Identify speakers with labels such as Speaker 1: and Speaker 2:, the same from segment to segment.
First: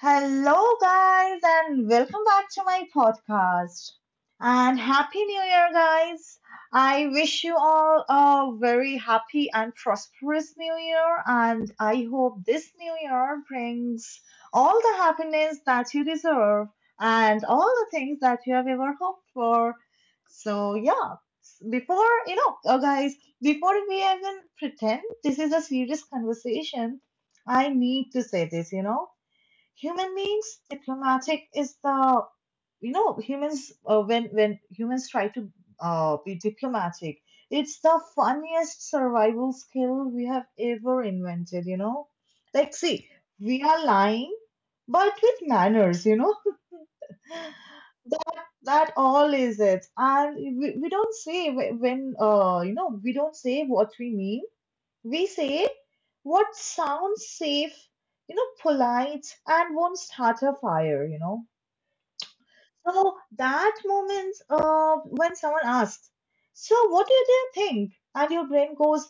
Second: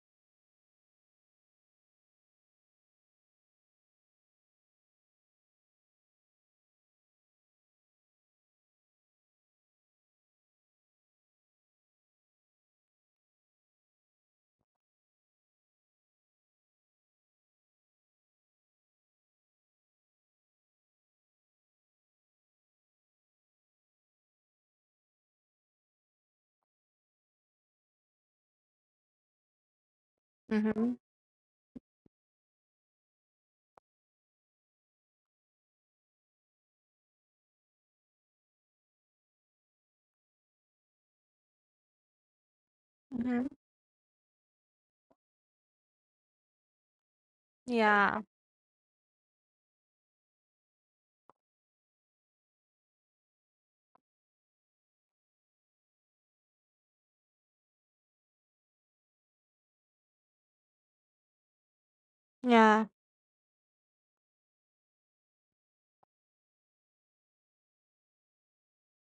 Speaker 1: Hello, guys, and welcome back to my podcast. And Happy New Year, guys. I wish you all a very happy and prosperous New Year. And I hope this New Year brings all the happiness that you deserve and all the things that you have ever hoped for. So, yeah, before, guys, before we even pretend this is a serious conversation, I need to say this. Human means
Speaker 2: Mhm,
Speaker 1: diplomatic is the humans when humans try to be diplomatic. It's the funniest survival skill we have ever invented, like see,
Speaker 2: mhm.
Speaker 1: we are lying but with manners.
Speaker 2: Yeah,
Speaker 1: that that all is it, and we don't say wh- when you know we don't say what we mean. We say what sounds safe, you know, polite, and won't start a fire, you know.
Speaker 2: yeah.
Speaker 1: So that moment when someone asks, so what do you think? And your brain goes,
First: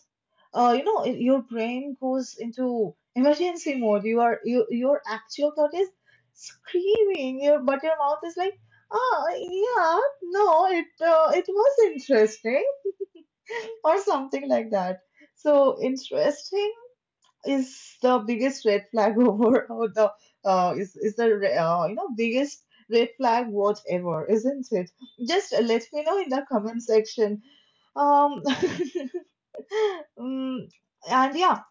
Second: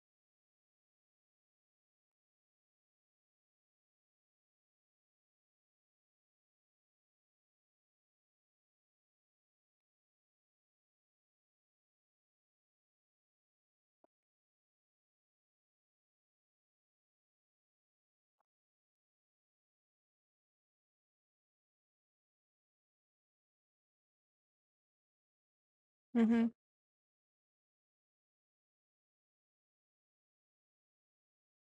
Speaker 1: your brain goes into emergency mode. Your actual thought is screaming, but your mouth is like, ah, yeah, no, it was interesting, or something like that. So interesting is the biggest red flag over or the is the re- you know biggest red flag, whatever, isn't it? Just let me know in the
Speaker 2: Mhm,
Speaker 1: comment section. Um, mm, and yeah,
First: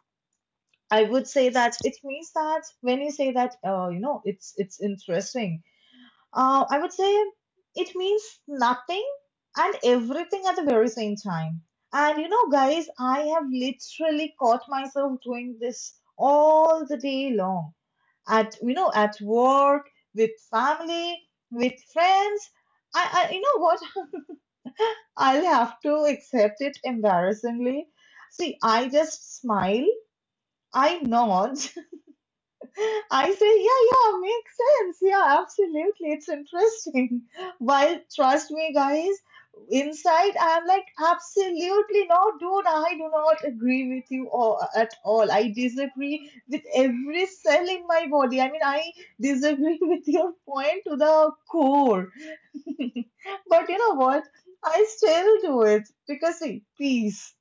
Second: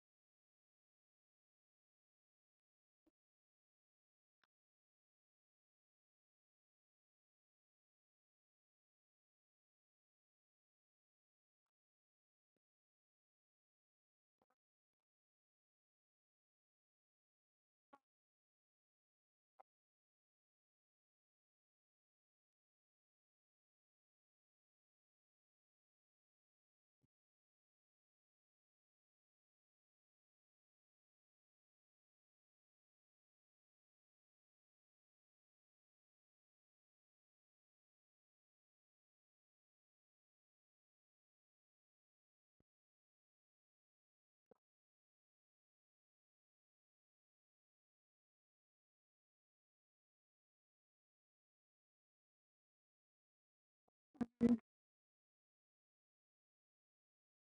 Speaker 1: I would say that it means that when you say that it's interesting, I would say it means nothing and everything at the very same time. And you know, guys, I have literally caught myself doing this all the day long. At you know, at work, with family, with friends. I you know what? I'll have to accept it embarrassingly. See, I just smile, I nod, I say, yeah, yeah, makes sense. Yeah, absolutely. It's interesting. While, trust me, guys, inside I'm like, absolutely no, dude, I do not agree with you all, at all. I disagree with every cell in my body. I mean, I disagree with your point to the core. But you know what?
Speaker 2: mhm,
Speaker 1: I still do it because see, peace,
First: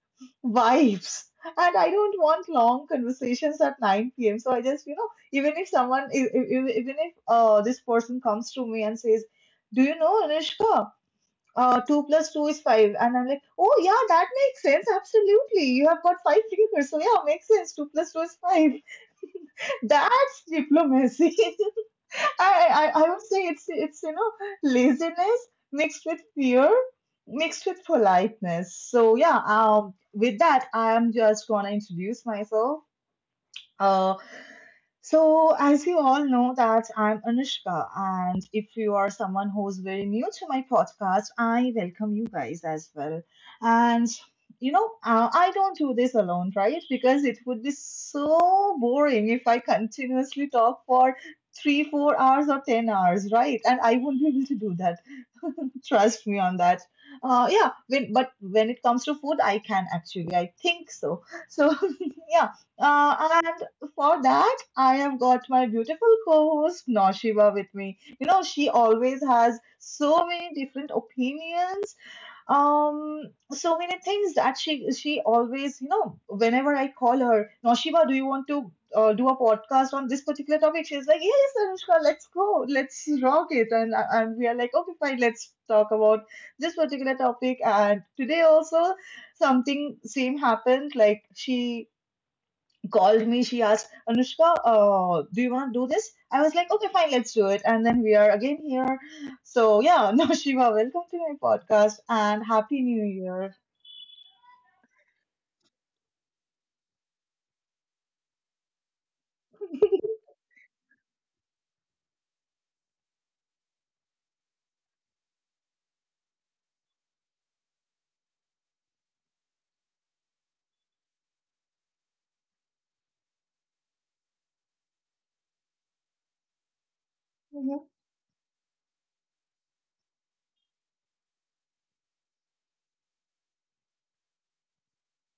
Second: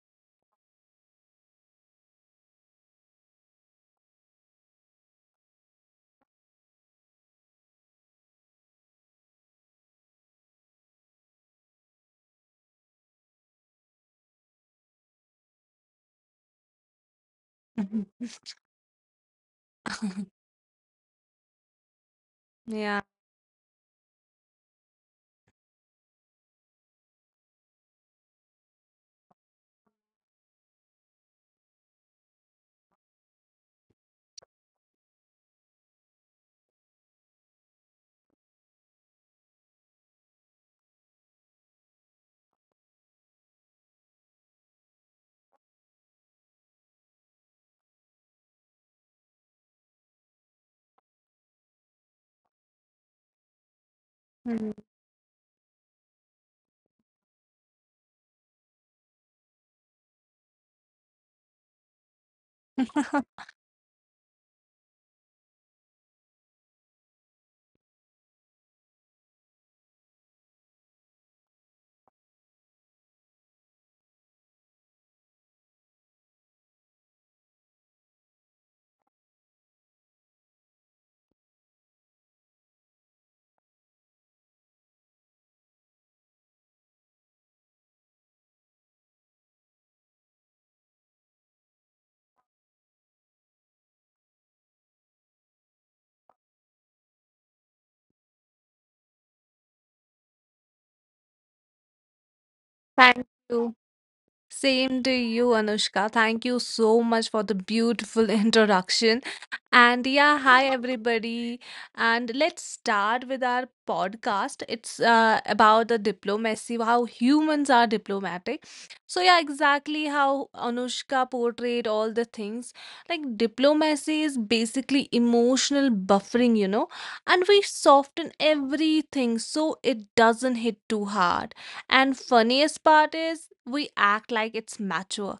Speaker 1: vibes, and I don't want long conversations at 9 p.m. So I just, you know, even if someone, e- e- e- even if this person comes to me and says, "Do you know, Anushka, two plus two is five." And I'm like, "Oh yeah, that makes sense. Absolutely, you have got five fingers, so yeah, makes sense. Two plus two
Speaker 2: mhm.
Speaker 1: is five. That's diplomacy." I, I
Speaker 2: Yeah,
Speaker 1: I would say it's laziness mixed with fear mixed with politeness. So yeah, with that, I am just gonna introduce myself. Uh, so, as you all know that I'm Anushka, and if you are someone who's very new to my podcast, I welcome you guys as well. And I don't do this alone, right? Because it would be so boring if I continuously talk for three, 4 hours or 10 hours, right? And I wouldn't be able to
Speaker 2: mhm.
Speaker 1: do that. Trust me on that. But when it comes to food, I can actually, I think so. So, yeah, and for that, I have got my beautiful co-host Noshiba with me. You know, she always has so many different opinions, um, so many things that she always, you know, whenever I call her, Noshiba, do you want to do a podcast on this particular topic? She's like, yes, Anushka, let's go, let's rock it, and I- and we are like, okay, fine, let's talk about this particular topic. And today also, something same happened. Like she called me. She asked, Anushka, do you want to do this? I was like, okay, fine, let's do it. And then we are again here. So, yeah, now Shiva, welcome to my podcast and Happy New
Speaker 2: Thank
Speaker 1: Year.
Speaker 2: you. Same to you, Anushka. Thank you so much for the beautiful introduction. And yeah, hi everybody. And let's start with our podcast. It's about the diplomacy, how humans are diplomatic. So yeah, exactly how Anushka portrayed all the things. Like diplomacy is basically emotional buffering, you know, and we
Speaker 1: Mhm.
Speaker 2: soften everything so it doesn't hit too hard, and funniest part is we act like it's mature.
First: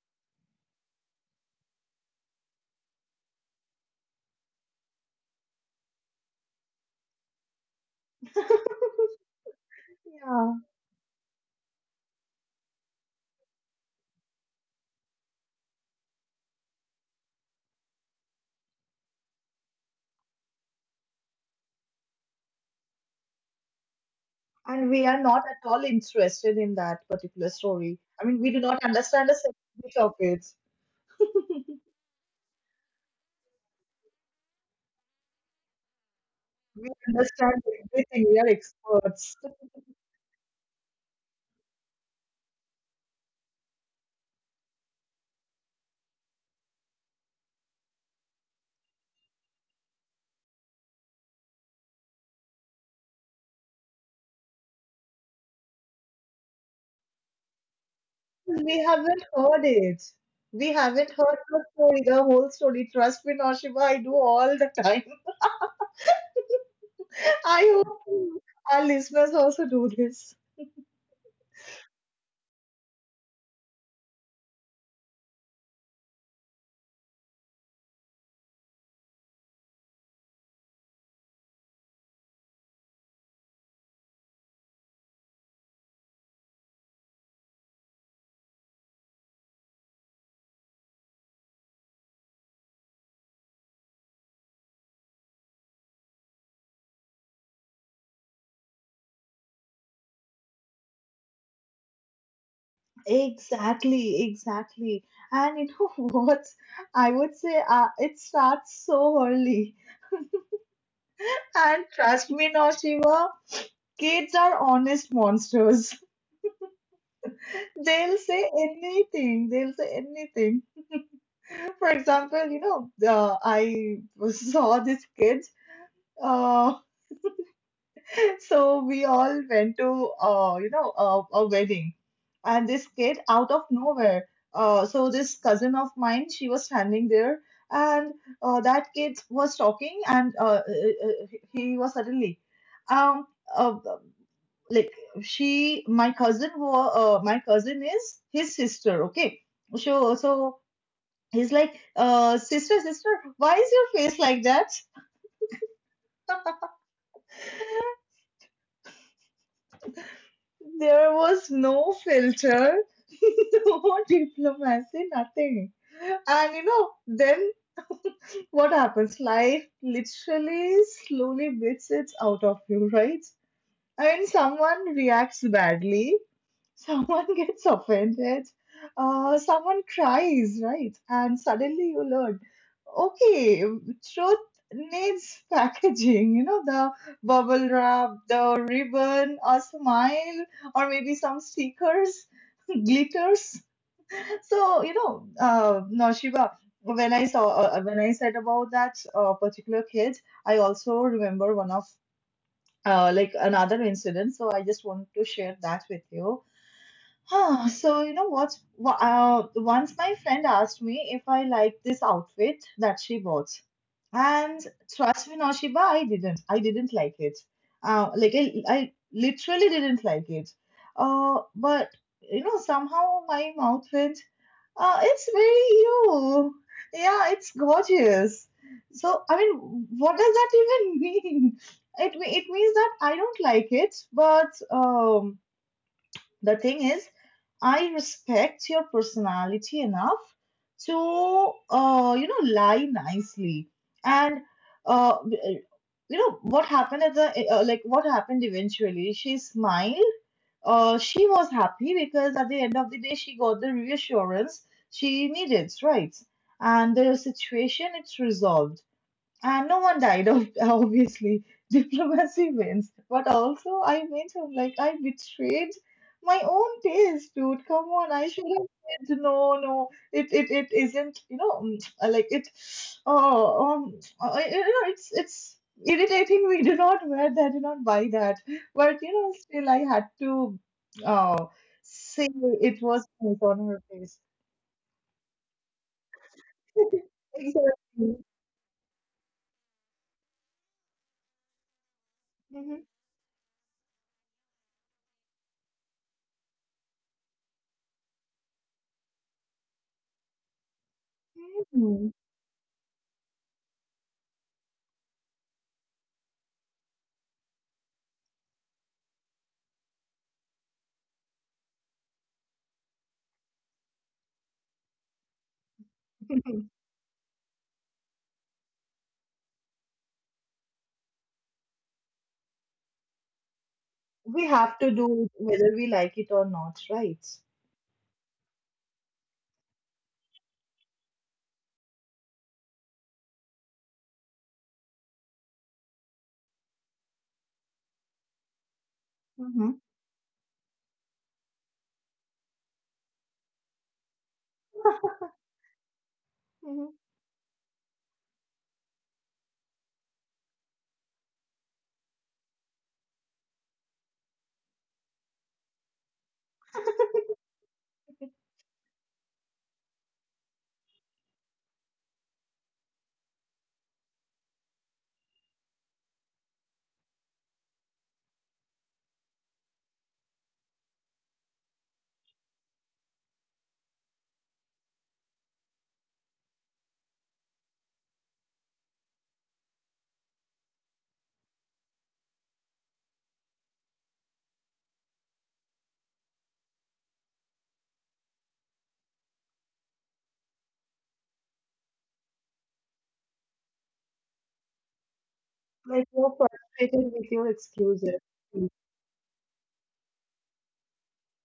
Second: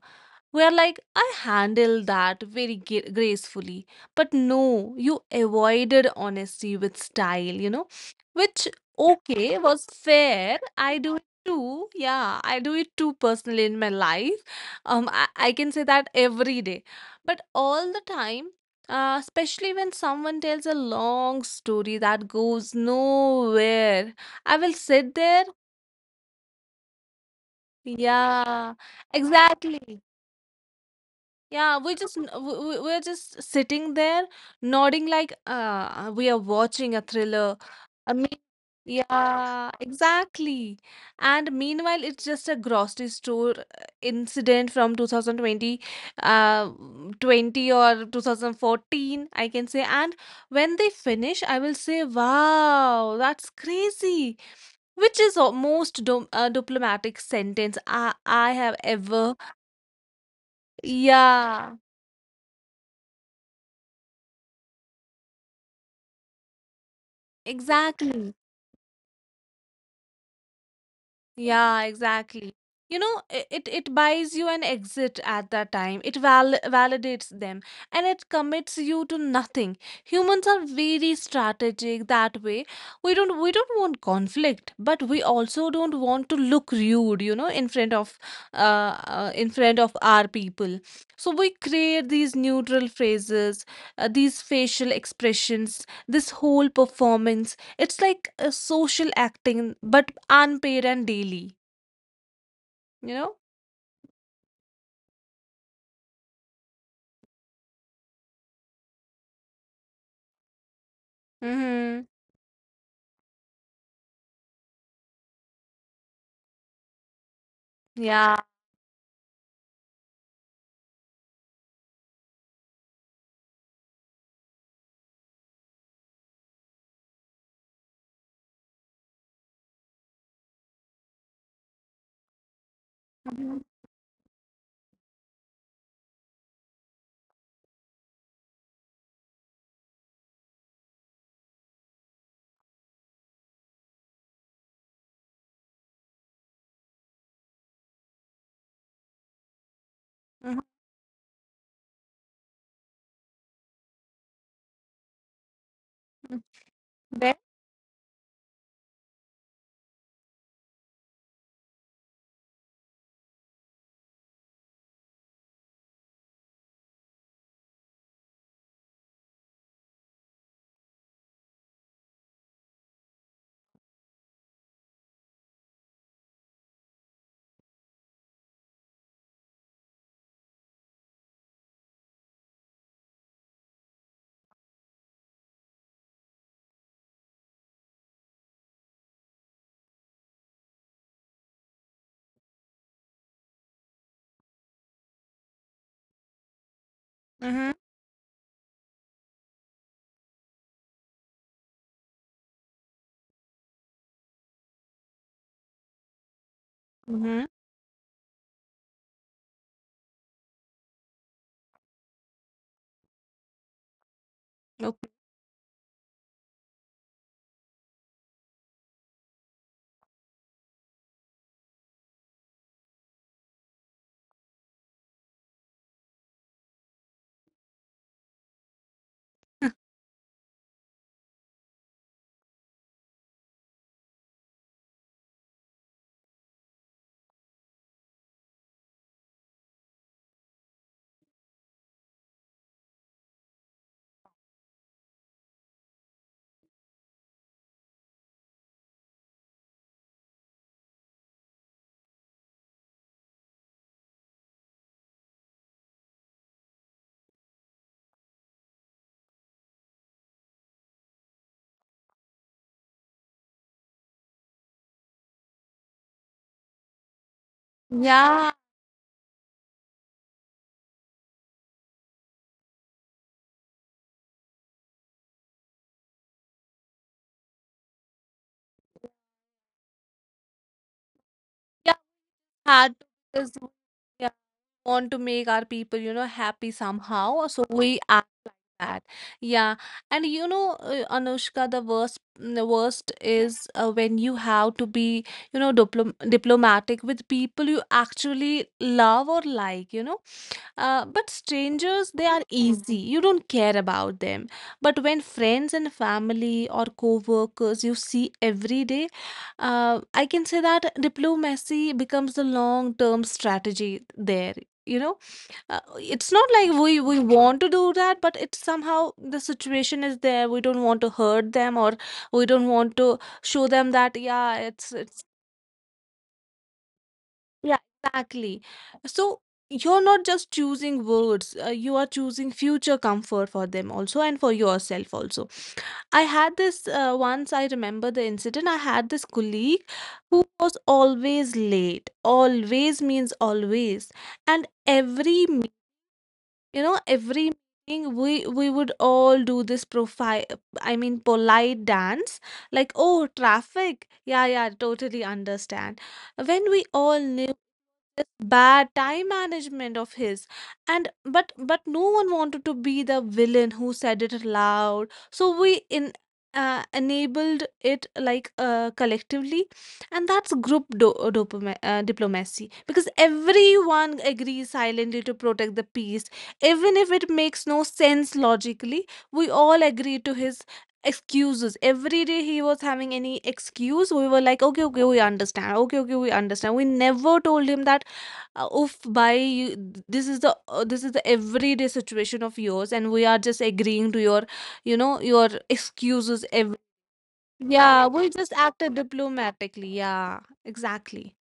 Speaker 2: We're like, I handle that very gracefully. But no, you avoided honesty with style, you know, which, okay, was
Speaker 1: Yeah,
Speaker 2: fair. I do it too. Yeah, I do it too personally in my life. I can say that every day, but all the time. Especially when someone tells a long story that goes nowhere, I will
Speaker 1: and we
Speaker 2: sit
Speaker 1: are not
Speaker 2: there.
Speaker 1: at all interested in that particular story. I mean, we do
Speaker 2: Yeah,
Speaker 1: not understand a single bit
Speaker 2: exactly.
Speaker 1: of it.
Speaker 2: Yeah, we just we're just sitting there nodding like we are
Speaker 1: We
Speaker 2: watching a thriller.
Speaker 1: understand
Speaker 2: I
Speaker 1: everything. We
Speaker 2: mean,
Speaker 1: are experts.
Speaker 2: yeah, exactly. And meanwhile, it's just a grocery store incident from 2020, uh, 20 or 2014, I can say. And when they finish, I will say, wow, that's crazy, which is the most diplomatic sentence I
Speaker 1: We
Speaker 2: have
Speaker 1: haven't
Speaker 2: ever.
Speaker 1: heard it. We haven't heard the
Speaker 2: Yeah,
Speaker 1: story, the whole story. Trust me, Naushima, I do all the time. I
Speaker 2: exactly.
Speaker 1: hope our listeners also do this.
Speaker 2: Yeah, exactly. You know, it it buys you an exit at that time. It validates them, and it commits you to nothing. Humans are very strategic that way. We don't want conflict, but we also don't want to look rude, you know, in front of our people. So we create these neutral phrases, these facial expressions, this whole performance. It's like a social acting, but unpaid and daily, you know?
Speaker 1: Exactly, exactly. And you know what? I would say it starts so early. And
Speaker 2: Mm-hmm.
Speaker 1: trust me, Naushima, kids are honest monsters. They'll
Speaker 2: Yeah.
Speaker 1: say anything. They'll say anything. For example, you know, I saw this kid. uh, So we all went to, you know, a wedding, and this kid out of
Speaker 2: Mm-hmm.
Speaker 1: nowhere. So this cousin of mine, she was standing there, and that kid was talking, and he was suddenly, um, uh, like my cousin, my cousin is his sister. Okay, so
Speaker 2: Mm-hmm.
Speaker 1: he's like, sister, sister, why is your face like that?
Speaker 2: There?
Speaker 1: There was no filter, no diplomacy, nothing. And you know, then what happens? Life literally slowly beats it out of you, right? I mean, someone reacts badly, someone gets offended, someone cries, right? And suddenly you learn, okay, truth needs packaging, you know, the bubble wrap, the ribbon, a smile, or maybe some stickers, glitters. So, you know, Noshiba, when I
Speaker 2: Mm-hmm.
Speaker 1: said about that particular kid, I also remember one of like another incident. So I just want to share that with you.
Speaker 2: Mm-hmm.
Speaker 1: Ah, so you know once my friend asked me if I liked this outfit that she bought, and
Speaker 2: Okay.
Speaker 1: trust me, Noshiba, I didn't. I didn't like it. I literally didn't like it. But you know somehow my mouth went. It's very you. Yeah, it's gorgeous. So I mean, what does that even mean? It means that I don't like it, but. The thing is, I respect your personality enough to, lie nicely. And, what happened at what happened eventually? She smiled. She was happy because at the end of the day, she got the reassurance she needed, right? And the situation, it's resolved. And no one died, obviously. Diplomacy wins. But also, I went home like I betrayed my own taste, dude. Come on, I should
Speaker 2: Yeah.
Speaker 1: have said no, no. It isn't. You know, like it. It's irritating. We do not wear that. Do not buy that. But you know, still, I had to uh,
Speaker 2: Yeah.
Speaker 1: say it
Speaker 2: Had to,
Speaker 1: was
Speaker 2: because
Speaker 1: on
Speaker 2: we,
Speaker 1: her face.
Speaker 2: yeah, want to make our people, you know, happy somehow. So we
Speaker 1: Exactly.
Speaker 2: act like that. Yeah. And you know, Anushka, the worst, mm, the
Speaker 1: Mhm.
Speaker 2: worst is when you have to be, you know, diplomatic with people you actually love or like, you know. But strangers,
Speaker 1: Mhm.
Speaker 2: they are easy. You don't care about them. But when friends and family or co-workers you see every day, I can say that diplomacy becomes the long-term strategy there. You know, it's not like we want to do that, but it's somehow the situation is there. We don't want to hurt them, or we don't want to show them that
Speaker 1: We
Speaker 2: yeah,
Speaker 1: have
Speaker 2: it's
Speaker 1: to do
Speaker 2: it's.
Speaker 1: it whether we like it or not, right?
Speaker 2: Yeah, exactly. So you're not just choosing words, you are choosing future comfort for them also and for yourself also. I had this once, I remember the incident. I had this
Speaker 1: Mm-hmm.
Speaker 2: colleague who was always late. Always means always. And you know,
Speaker 1: hmm
Speaker 2: every meeting we would all do this profile, I mean polite dance, like oh, traffic, yeah yeah, totally understand, when we all knew this bad time management of his, and but no one wanted to be the villain who said it loud, so we, in enabled it like collectively. And that's group diplomacy, because everyone agrees silently to protect the peace even if it makes no sense logically. We all agree to his excuses. Every day he was having any excuse, we were like okay, okay, we understand, okay, okay, we understand. We never told him that, oof bhai you, this is the everyday situation of yours, and we are just agreeing to your, you know, your
Speaker 1: Like you're
Speaker 2: excuses every.
Speaker 1: frustrated with your
Speaker 2: Yeah,
Speaker 1: excuses.
Speaker 2: we just
Speaker 1: You
Speaker 2: acted diplomatically. Yeah, exactly.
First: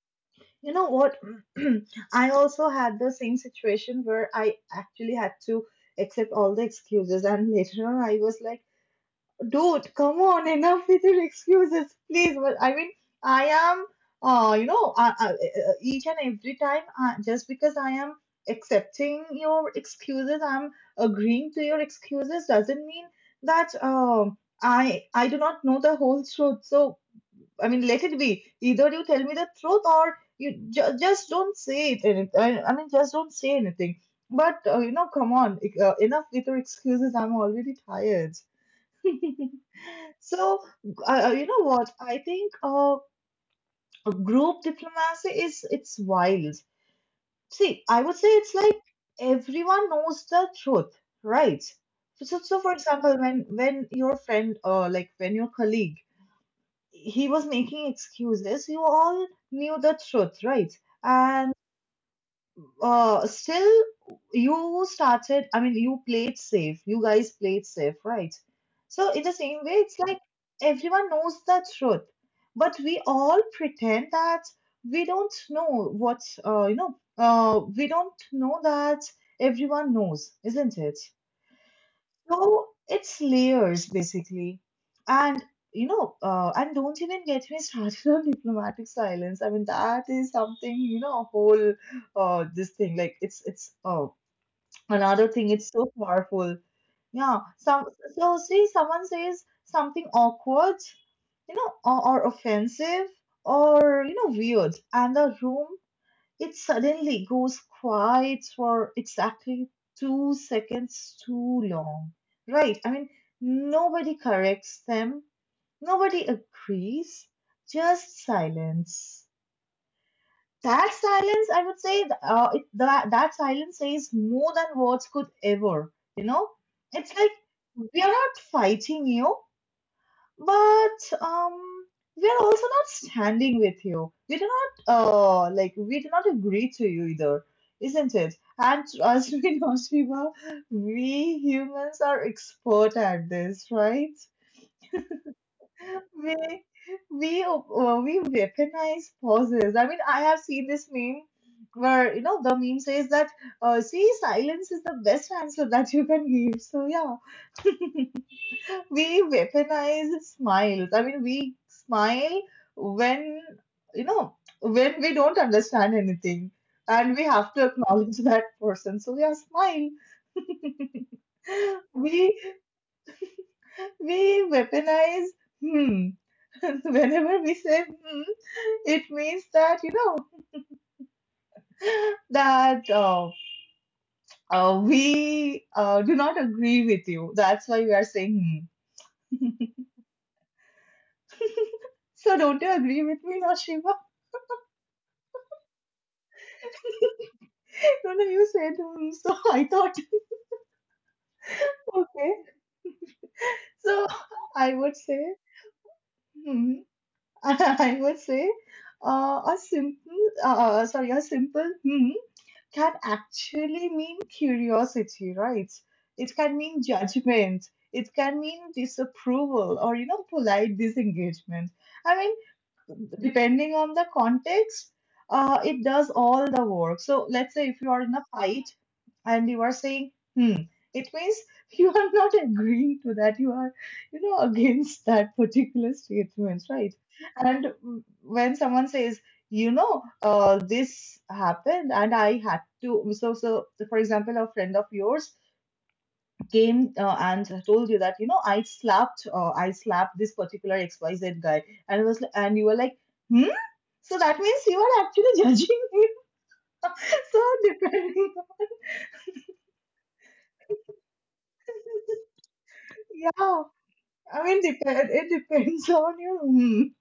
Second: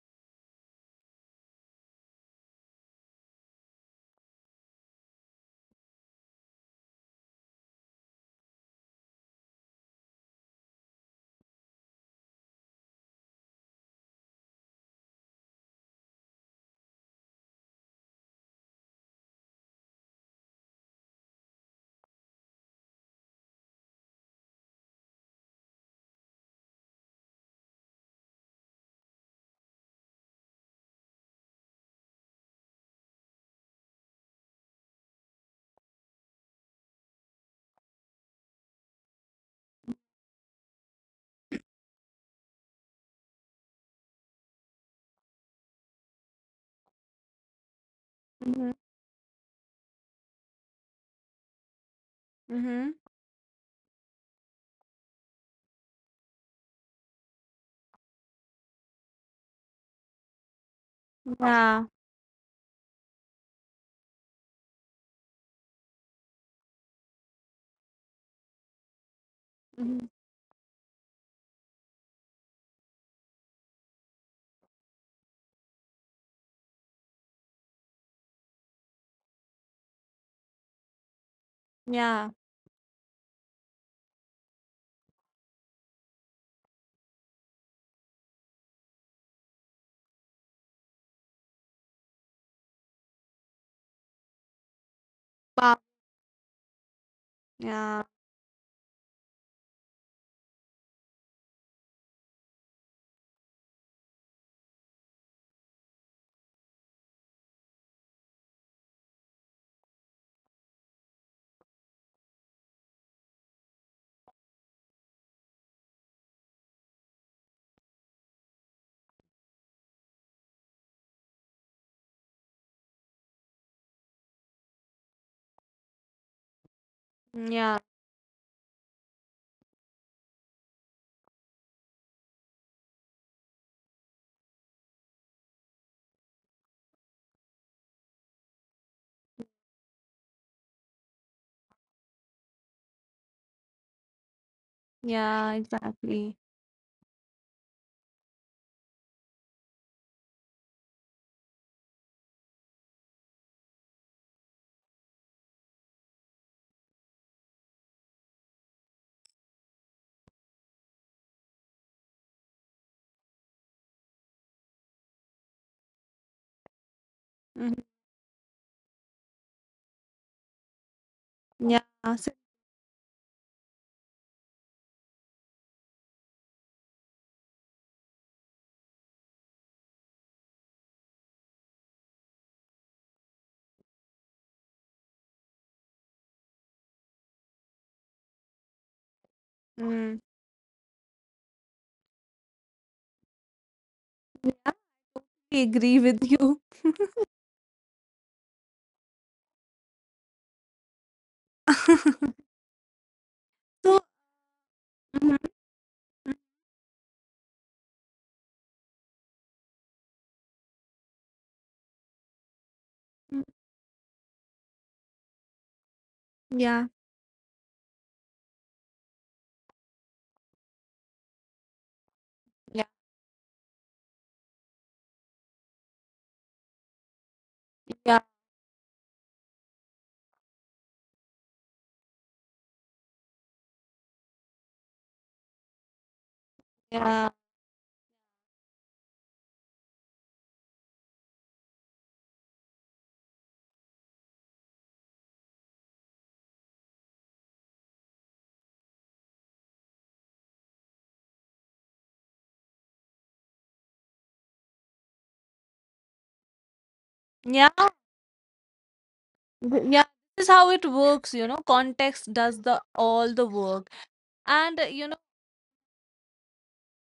Speaker 1: know what? I also had the same situation where I actually had to accept all the excuses, and later on, I was like. Dude, come on, enough with your excuses, please. But I mean, I am, uh, you know, uh, uh, uh, each and every time, just because I am accepting your excuses, I'm agreeing to your excuses, doesn't mean that I do not know the whole truth. So I mean, let it be. Either you tell me the truth, or you just don't say it. And I mean, just don't say anything. But come on, enough with your excuses. I'm already tired. So, you know what? I think group diplomacy is it's wild. See, I would say it's
Speaker 2: Mm-hmm.
Speaker 1: like everyone knows the truth, right? So, for
Speaker 2: Mm-hmm.
Speaker 1: example, when your friend or like when your colleague he was making excuses, you all knew the truth, right? And
Speaker 2: Yeah.
Speaker 1: still you started, I mean, you played safe. You guys played safe, right? So in the same way, it's
Speaker 2: Mm-hmm.
Speaker 1: like everyone knows the truth, but we all pretend that we don't know we don't know that everyone knows, isn't it?
Speaker 2: Yeah.
Speaker 1: So it's layers basically. And you know, and don't even get me started on diplomatic silence. I mean, that is something, you know, a whole this thing. Like it's another thing, it's
Speaker 2: Pa-
Speaker 1: so powerful. Yeah. Some
Speaker 2: yeah.
Speaker 1: so see someone says something awkward, you know, or offensive or you know, weird, and the room it suddenly goes quiet for exactly 2 seconds too long. Right? I mean, nobody corrects them, nobody agrees, just silence. That silence, I would say, that, that silence says more than words could ever, you know? It's like,
Speaker 2: Mm, yeah.
Speaker 1: we are not fighting you, but we are also not standing with you. We do not we do not agree to you either, isn't it? And as we know, Shiva, we humans are expert at this, right?
Speaker 2: Yeah, exactly.
Speaker 1: We we uh, we weaponize pauses. I mean, I have seen this meme where the meme says that see silence is the best answer that you can give. So yeah, we weaponize smiles. I mean, we smile when, you know, when we don't understand anything and we have to
Speaker 2: Mm-hmm.
Speaker 1: acknowledge that person. So we are smile.
Speaker 2: Yeah. So,
Speaker 1: We, we weaponize, hmm. Whenever we say hmm, it means thatthat uh, we do not agree with you. That's why we are saying hmm.
Speaker 2: mm,
Speaker 1: So don't you agree with me, Nashiva?
Speaker 2: I agree with you.
Speaker 1: No, no, you said hmm. So I thought, okay.
Speaker 2: so
Speaker 1: So I would
Speaker 2: mhm,
Speaker 1: say,
Speaker 2: mhm,
Speaker 1: hmm, I would say, a simple, sorry, a simple hmm can
Speaker 2: mhm.
Speaker 1: actually mean curiosity, right? It can mean
Speaker 2: Yeah,
Speaker 1: judgment. It can mean disapproval or, you know, polite disengagement. I
Speaker 2: yeah,
Speaker 1: Depending on the context, it does all the work. So let's say if you are in
Speaker 2: yeah,
Speaker 1: a fight and you are saying, hmm, it means you are not agreeing to that. You are against that particular statement, right?
Speaker 2: yeah,
Speaker 1: And when someone says, this happened and I had to, so, for example, a friend of yours came and told you that, I slapped, I slapped this particular XYZ guy. And you were like, "Hmm?" So that means you are actually judging it. So
Speaker 2: yeah.
Speaker 1: depending,
Speaker 2: Yeah, this is how it works, you know, context does the all the
Speaker 1: yeah.
Speaker 2: work.
Speaker 1: I mean,
Speaker 2: And you
Speaker 1: depend. It depends on you. Mhm.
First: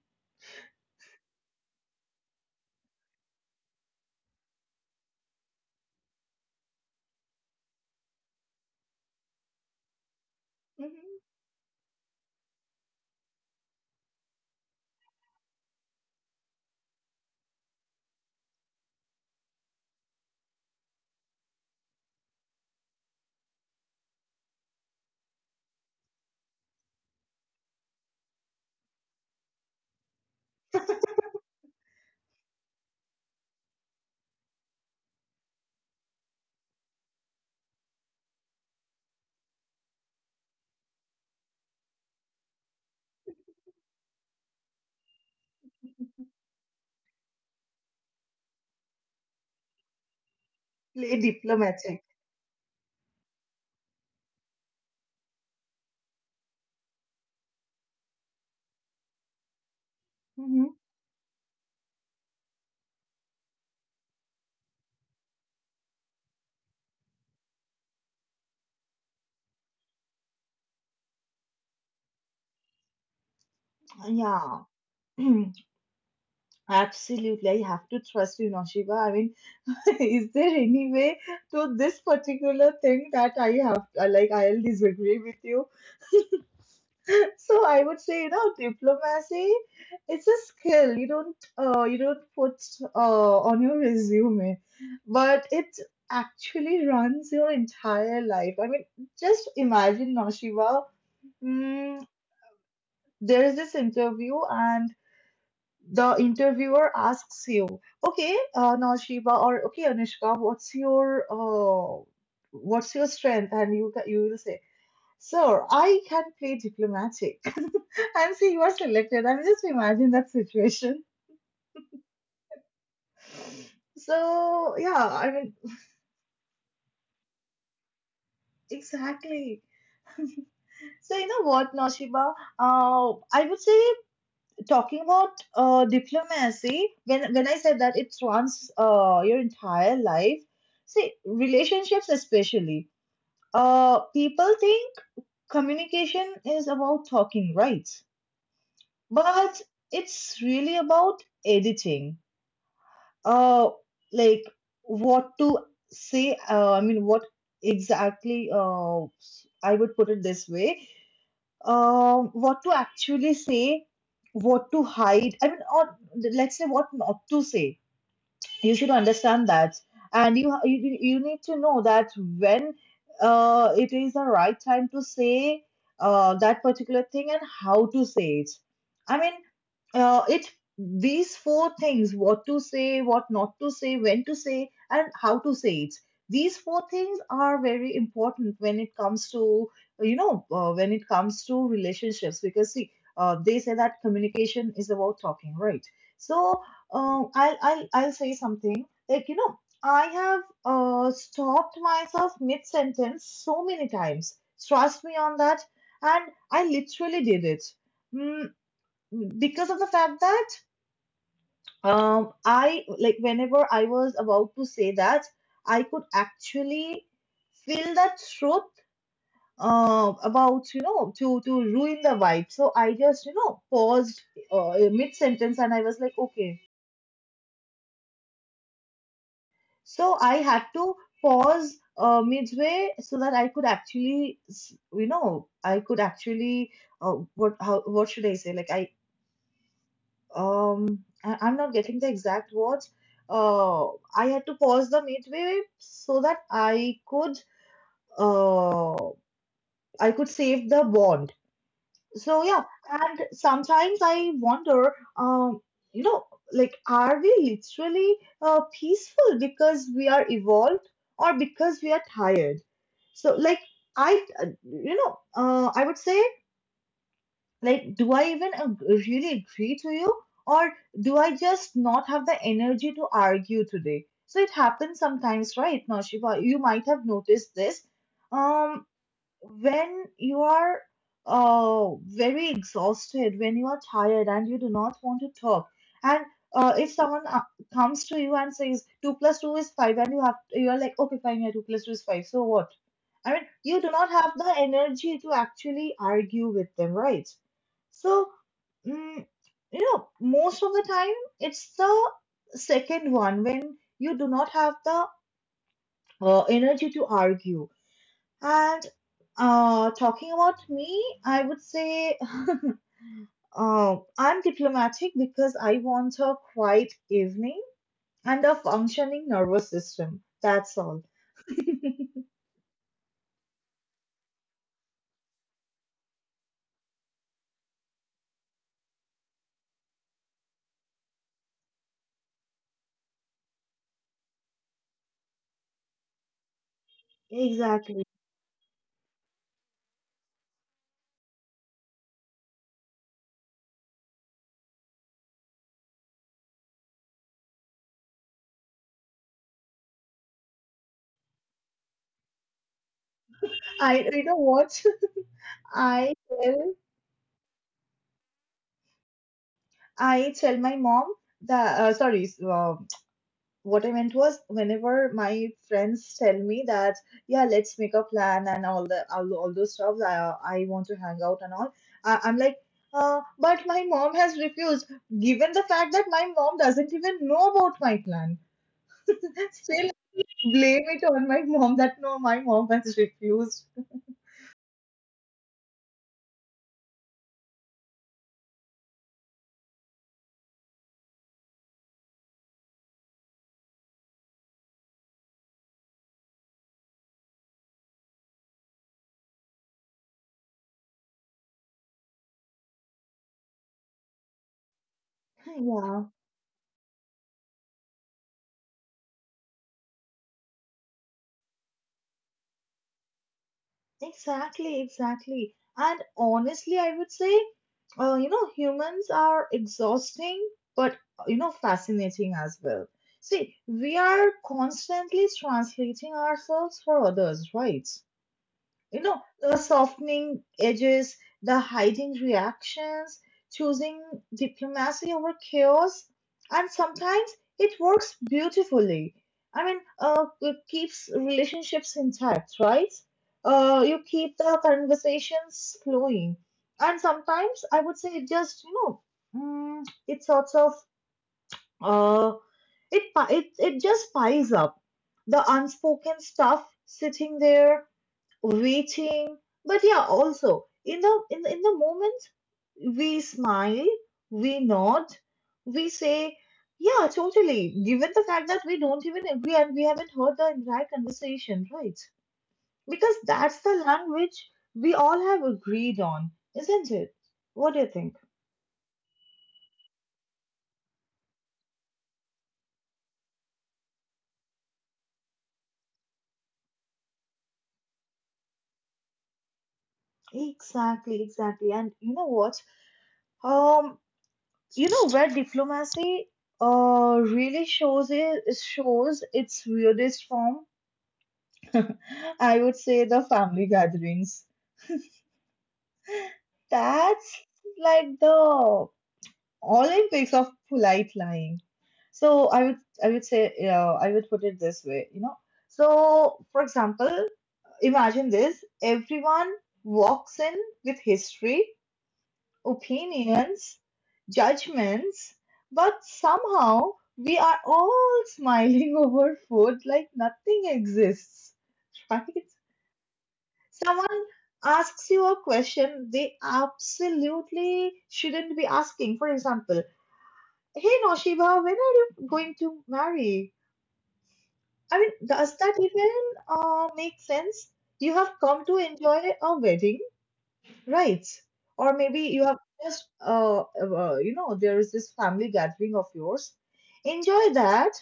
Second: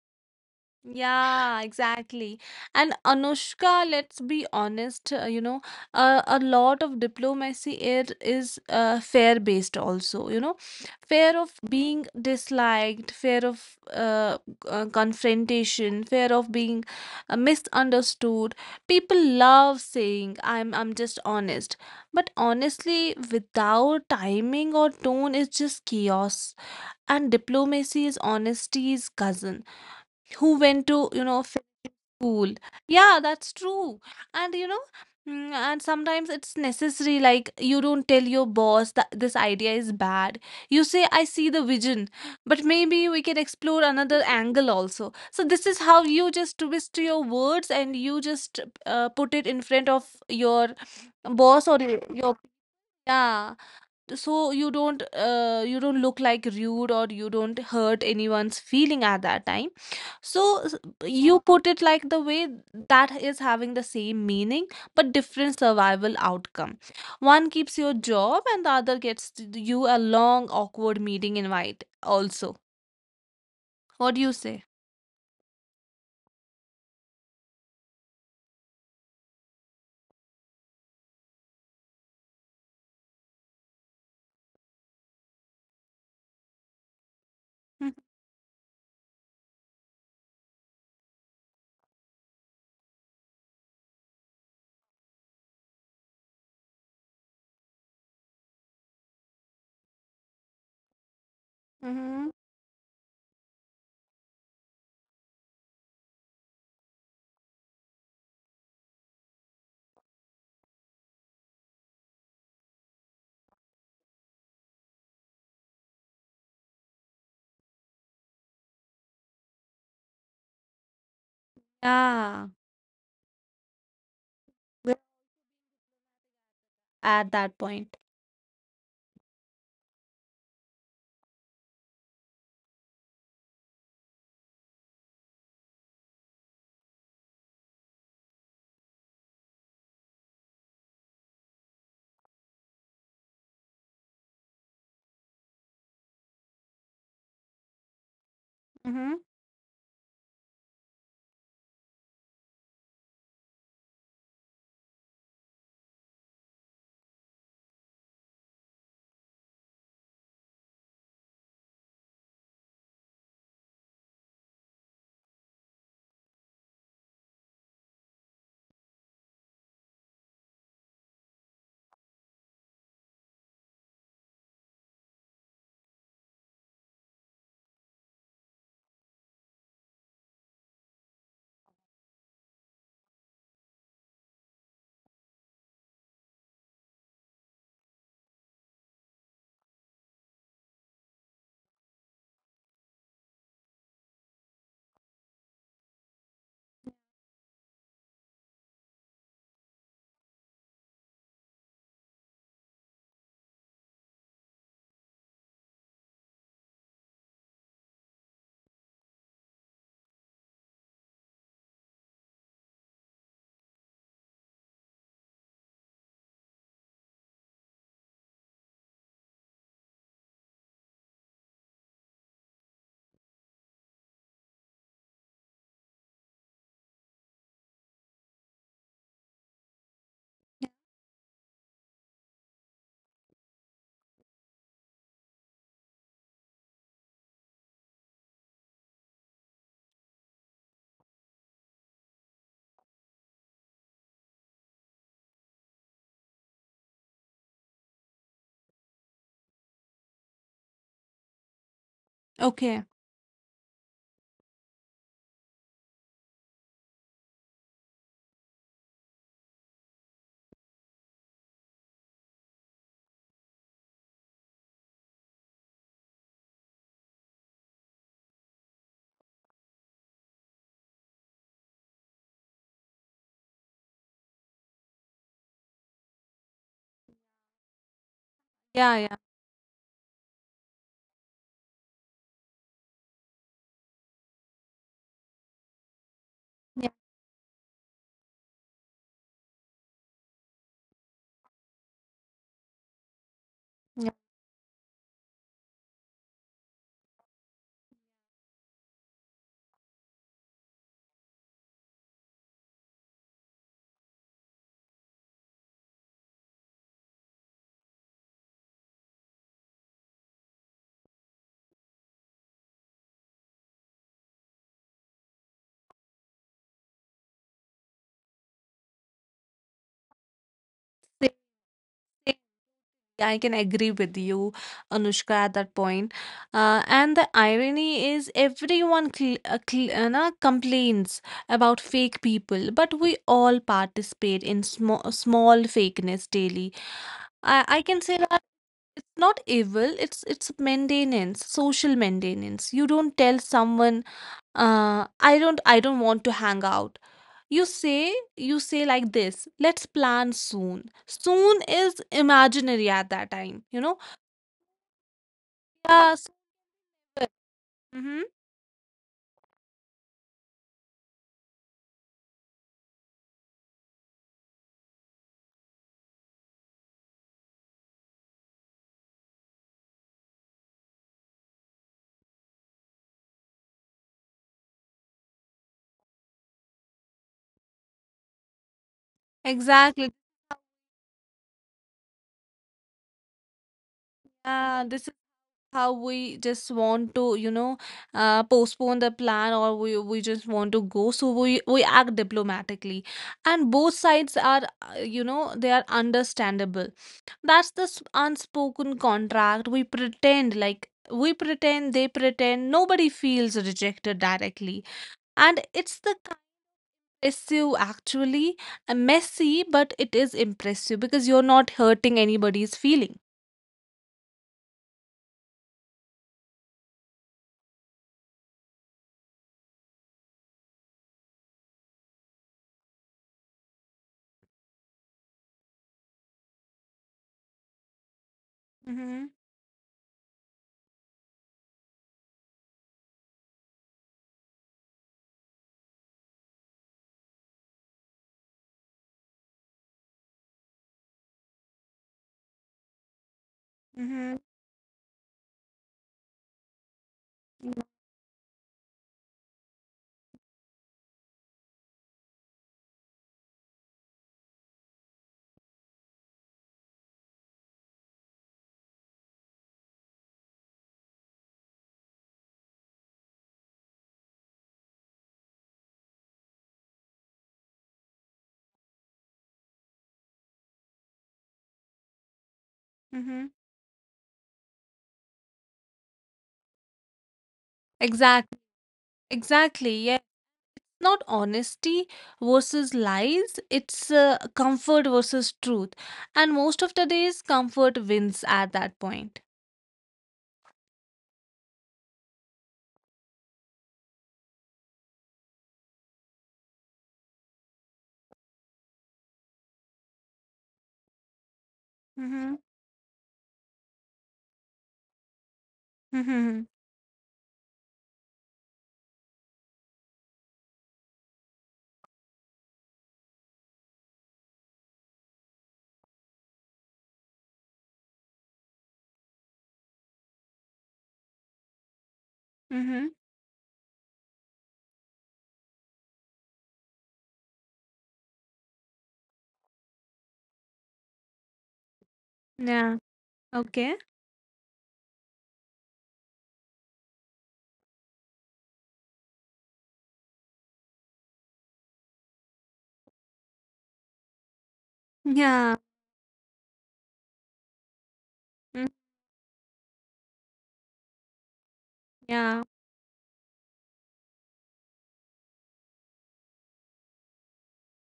Speaker 2: yeah, exactly. And Anushka, let's be honest, you know, a lot of diplomacy it is fear based also, you know,
Speaker 1: Mhm.
Speaker 2: fear of being disliked, fear of confrontation, fear of being misunderstood. People love saying, I'm just honest," but honestly, without timing or tone, it's just chaos. And diplomacy is honesty's cousin who went to, you know, film school. Yeah, that's true. And you know, mm, and sometimes it's necessary, like you don't tell your boss that this idea is bad. You say, I see the vision, but maybe we can explore another angle also. So this is how you just twist your words, and you just put it in front of your
Speaker 1: Play
Speaker 2: boss or your
Speaker 1: diplomatic.
Speaker 2: yeah. So you don't look like rude, or you don't hurt anyone's feeling at that time. So
Speaker 1: Hmm.
Speaker 2: you put it like the way that is having the same meaning but different survival outcome. One keeps your job, and the other gets you a long awkward meeting invite also. What do you say?
Speaker 1: Yeah. Absolutely, I have to trust you, Noshiba. I mean, is there any way to this particular thing that I have, like, I'll disagree with you? So I would say, you know, diplomacy, it's a skill. You don't put on your resume, but it actually runs your entire life. I mean, just imagine Noshiba. Mm,
Speaker 2: Mm-hmm.
Speaker 1: there is this interview, and the interviewer asks you, "Okay, Noshiba, or okay, Anushka, what's your what's your strength?" And you will say, "Sir, I can play diplomatic." I'm say you are selected. I mean, just imagine that situation.
Speaker 2: Yeah.
Speaker 1: So
Speaker 2: We're
Speaker 1: yeah, I mean
Speaker 2: at that point.
Speaker 1: exactly. So you know what, Noshiba? I would say, talking about diplomacy. When I said that it runs your entire life. See, relationships especially. People think communication is about talking, right?
Speaker 2: Mm-hmm.
Speaker 1: But it's really about editing. uh like, what to say, I mean, what exactly, I would put it this way. Uh, what to actually say, what to hide, I mean, or let's say, what not to say. You should understand that, and you need to know that when it is the right time to say that particular thing, and how to say it. I mean it these four things, what to say, what not to say, when to say, and how to say it. These four things are very important when it comes to, when it comes to relationships, because see, they say that communication is about talking, right? So I'll say something. Like, I have stopped myself mid sentence so many times. Trust me on that. And I literally did it. Mm, because of the fact that like, whenever I was about to say that, I could actually feel that truth, about, to ruin the vibe. So I just, paused mid sentence, and I was like, okay. So I had to pause midway so that I could actually, s- you know, I could actually, what how what should I say? Like I'm not getting the exact words. Uh, I had to pause the midway so that uh I could save the ball. So yeah,
Speaker 2: Okay.
Speaker 1: and sometimes I wonder, you know, like, are we literally peaceful because we are evolved, or because we are tired? So like, I would say, like, do I even really agree to you, or do I just not have the energy to argue today? So it happens sometimes, right, Naushiba? You might have noticed this. Um,
Speaker 2: Yeah, yeah.
Speaker 1: when you are uh, very exhausted, when you are tired and you do not want to talk, and
Speaker 2: Yeah.
Speaker 1: if someone comes to you and says two plus two is five, and you are like, okay, fine, yeah, two plus two is five, so what? I mean, you do not have the energy to actually argue with them, right? So mm, you know, most of the time it's the second one, when you do not have the energy to argue, and talking about me, I would say, I'm diplomatic because I want a quiet evening and a functioning nervous system. That's all.
Speaker 2: Yeah. I can agree with you, Anushka, at that point. And the irony is, everyone complains about fake people, but we all participate in small small fakeness daily. I can
Speaker 1: Exactly.
Speaker 2: say that it's not evil; it's maintenance, social maintenance. You don't tell someone, I don't want to hang out. You say, like this: let's plan soon. Soon is imaginary at that time, you know.
Speaker 1: I You know what?
Speaker 2: Yeah,
Speaker 1: I
Speaker 2: super.
Speaker 1: tell
Speaker 2: Mm-hmm.
Speaker 1: I tell my mom that, sorry, what I meant was, whenever my friends tell me that, yeah, let's make a plan and all, all those stuff, I want to hang out and all, I'm like, but my mom has refused, given the fact that my mom doesn't even know about my plan, still
Speaker 2: Exactly.
Speaker 1: blame it on my mom that, no, my mom has refused.
Speaker 2: This is how we just want to, you know, postpone the plan, or we just want to go. So we act diplomatically, and both sides are, you know, they are understandable. That's the unspoken contract. We pretend, like we pretend, they pretend. Nobody feels rejected directly, and it's
Speaker 1: Yeah.
Speaker 2: the kind of issue actually messy, but it is impressive because you're not hurting anybody's feeling.
Speaker 1: Exactly, exactly. And honestly, I would say, humans are exhausting, but, fascinating as well. See, we are constantly translating ourselves for others, right? You know,
Speaker 2: Mm-hmm.
Speaker 1: the softening edges, the hiding reactions, choosing diplomacy over chaos, and sometimes it works beautifully. I mean, it keeps relationships intact, right? You keep
Speaker 2: Mm-hmm.
Speaker 1: the conversations flowing, and sometimes I would say it just, it sorts of uh, it pi- it just piles up, the unspoken stuff sitting there, reaching. But yeah, also in the in the moment we smile, we nod, we say, yeah, totally, given the fact that we don't even agree and we haven't heard the entire conversation, right? Because that's
Speaker 2: Mm-hmm.
Speaker 1: the language we all have agreed on. Isn't it? What do you think?
Speaker 2: Exactly. Exactly. Yeah. Not honesty versus lies. It's comfort versus truth. And most of the days, comfort wins at that point.
Speaker 1: Exactly, exactly. And you know what? um you know where diplomacy really shows its weirdest form? I
Speaker 2: Mm-hmm.
Speaker 1: would say the family gatherings.
Speaker 2: Mm-hmm.
Speaker 1: That's like the Olympics of polite lying. So I would say, yeah, I would put it this way. So for example, imagine this: everyone walks in with history,
Speaker 2: Mm-hmm.
Speaker 1: opinions, judgments, but somehow we are all smiling over food like nothing exists. Right?
Speaker 2: Yeah. Okay.
Speaker 1: Someone asks you a question they absolutely shouldn't be asking. For example, hey Noshiba, when are you going to marry? I mean, does
Speaker 2: Yeah.
Speaker 1: that even make sense? You have come to
Speaker 2: Mm.
Speaker 1: enjoy a wedding, right? Or maybe you have
Speaker 2: Yeah.
Speaker 1: just, there is this family gathering of yours. Enjoy that,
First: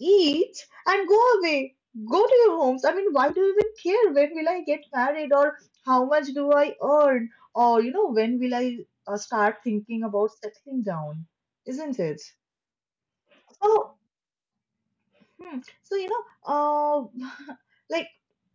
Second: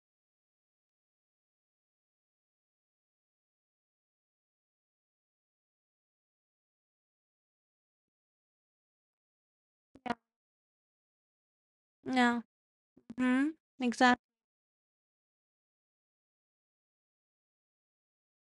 Speaker 1: eat, and go away. Go to your homes. I mean, why do you even care? When will I get married, or how much do I earn, or, when will I start thinking about settling down? Isn't it?
Speaker 2: Yeah. Mm-hmm.
Speaker 1: So.
Speaker 2: Exactly.
Speaker 1: Hmm. So, you know, like,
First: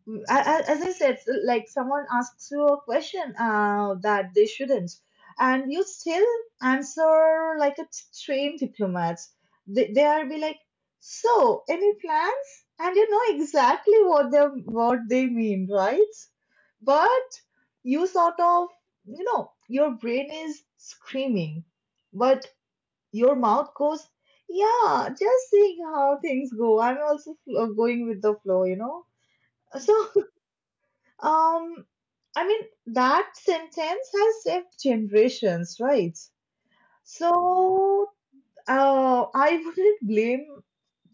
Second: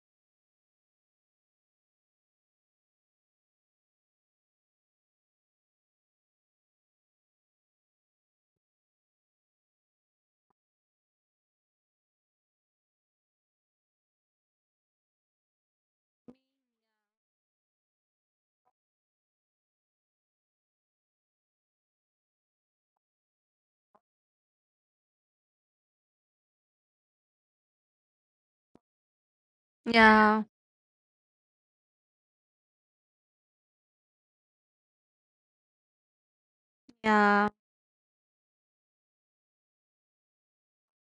Speaker 1: as I said, like, someone asks you a question that they shouldn't, and you still answer like a trained diplomat. They are be like, so any plans? And you know exactly what they mean, right? But you sort of, you know, your brain is screaming, but your mouth goes, yeah, just seeing how things go. I'm also going with the flow. So,
Speaker 2: Yeah.
Speaker 1: um, I mean, that sentence has saved generations, right?
Speaker 2: Yeah.
Speaker 1: So, I wouldn't blame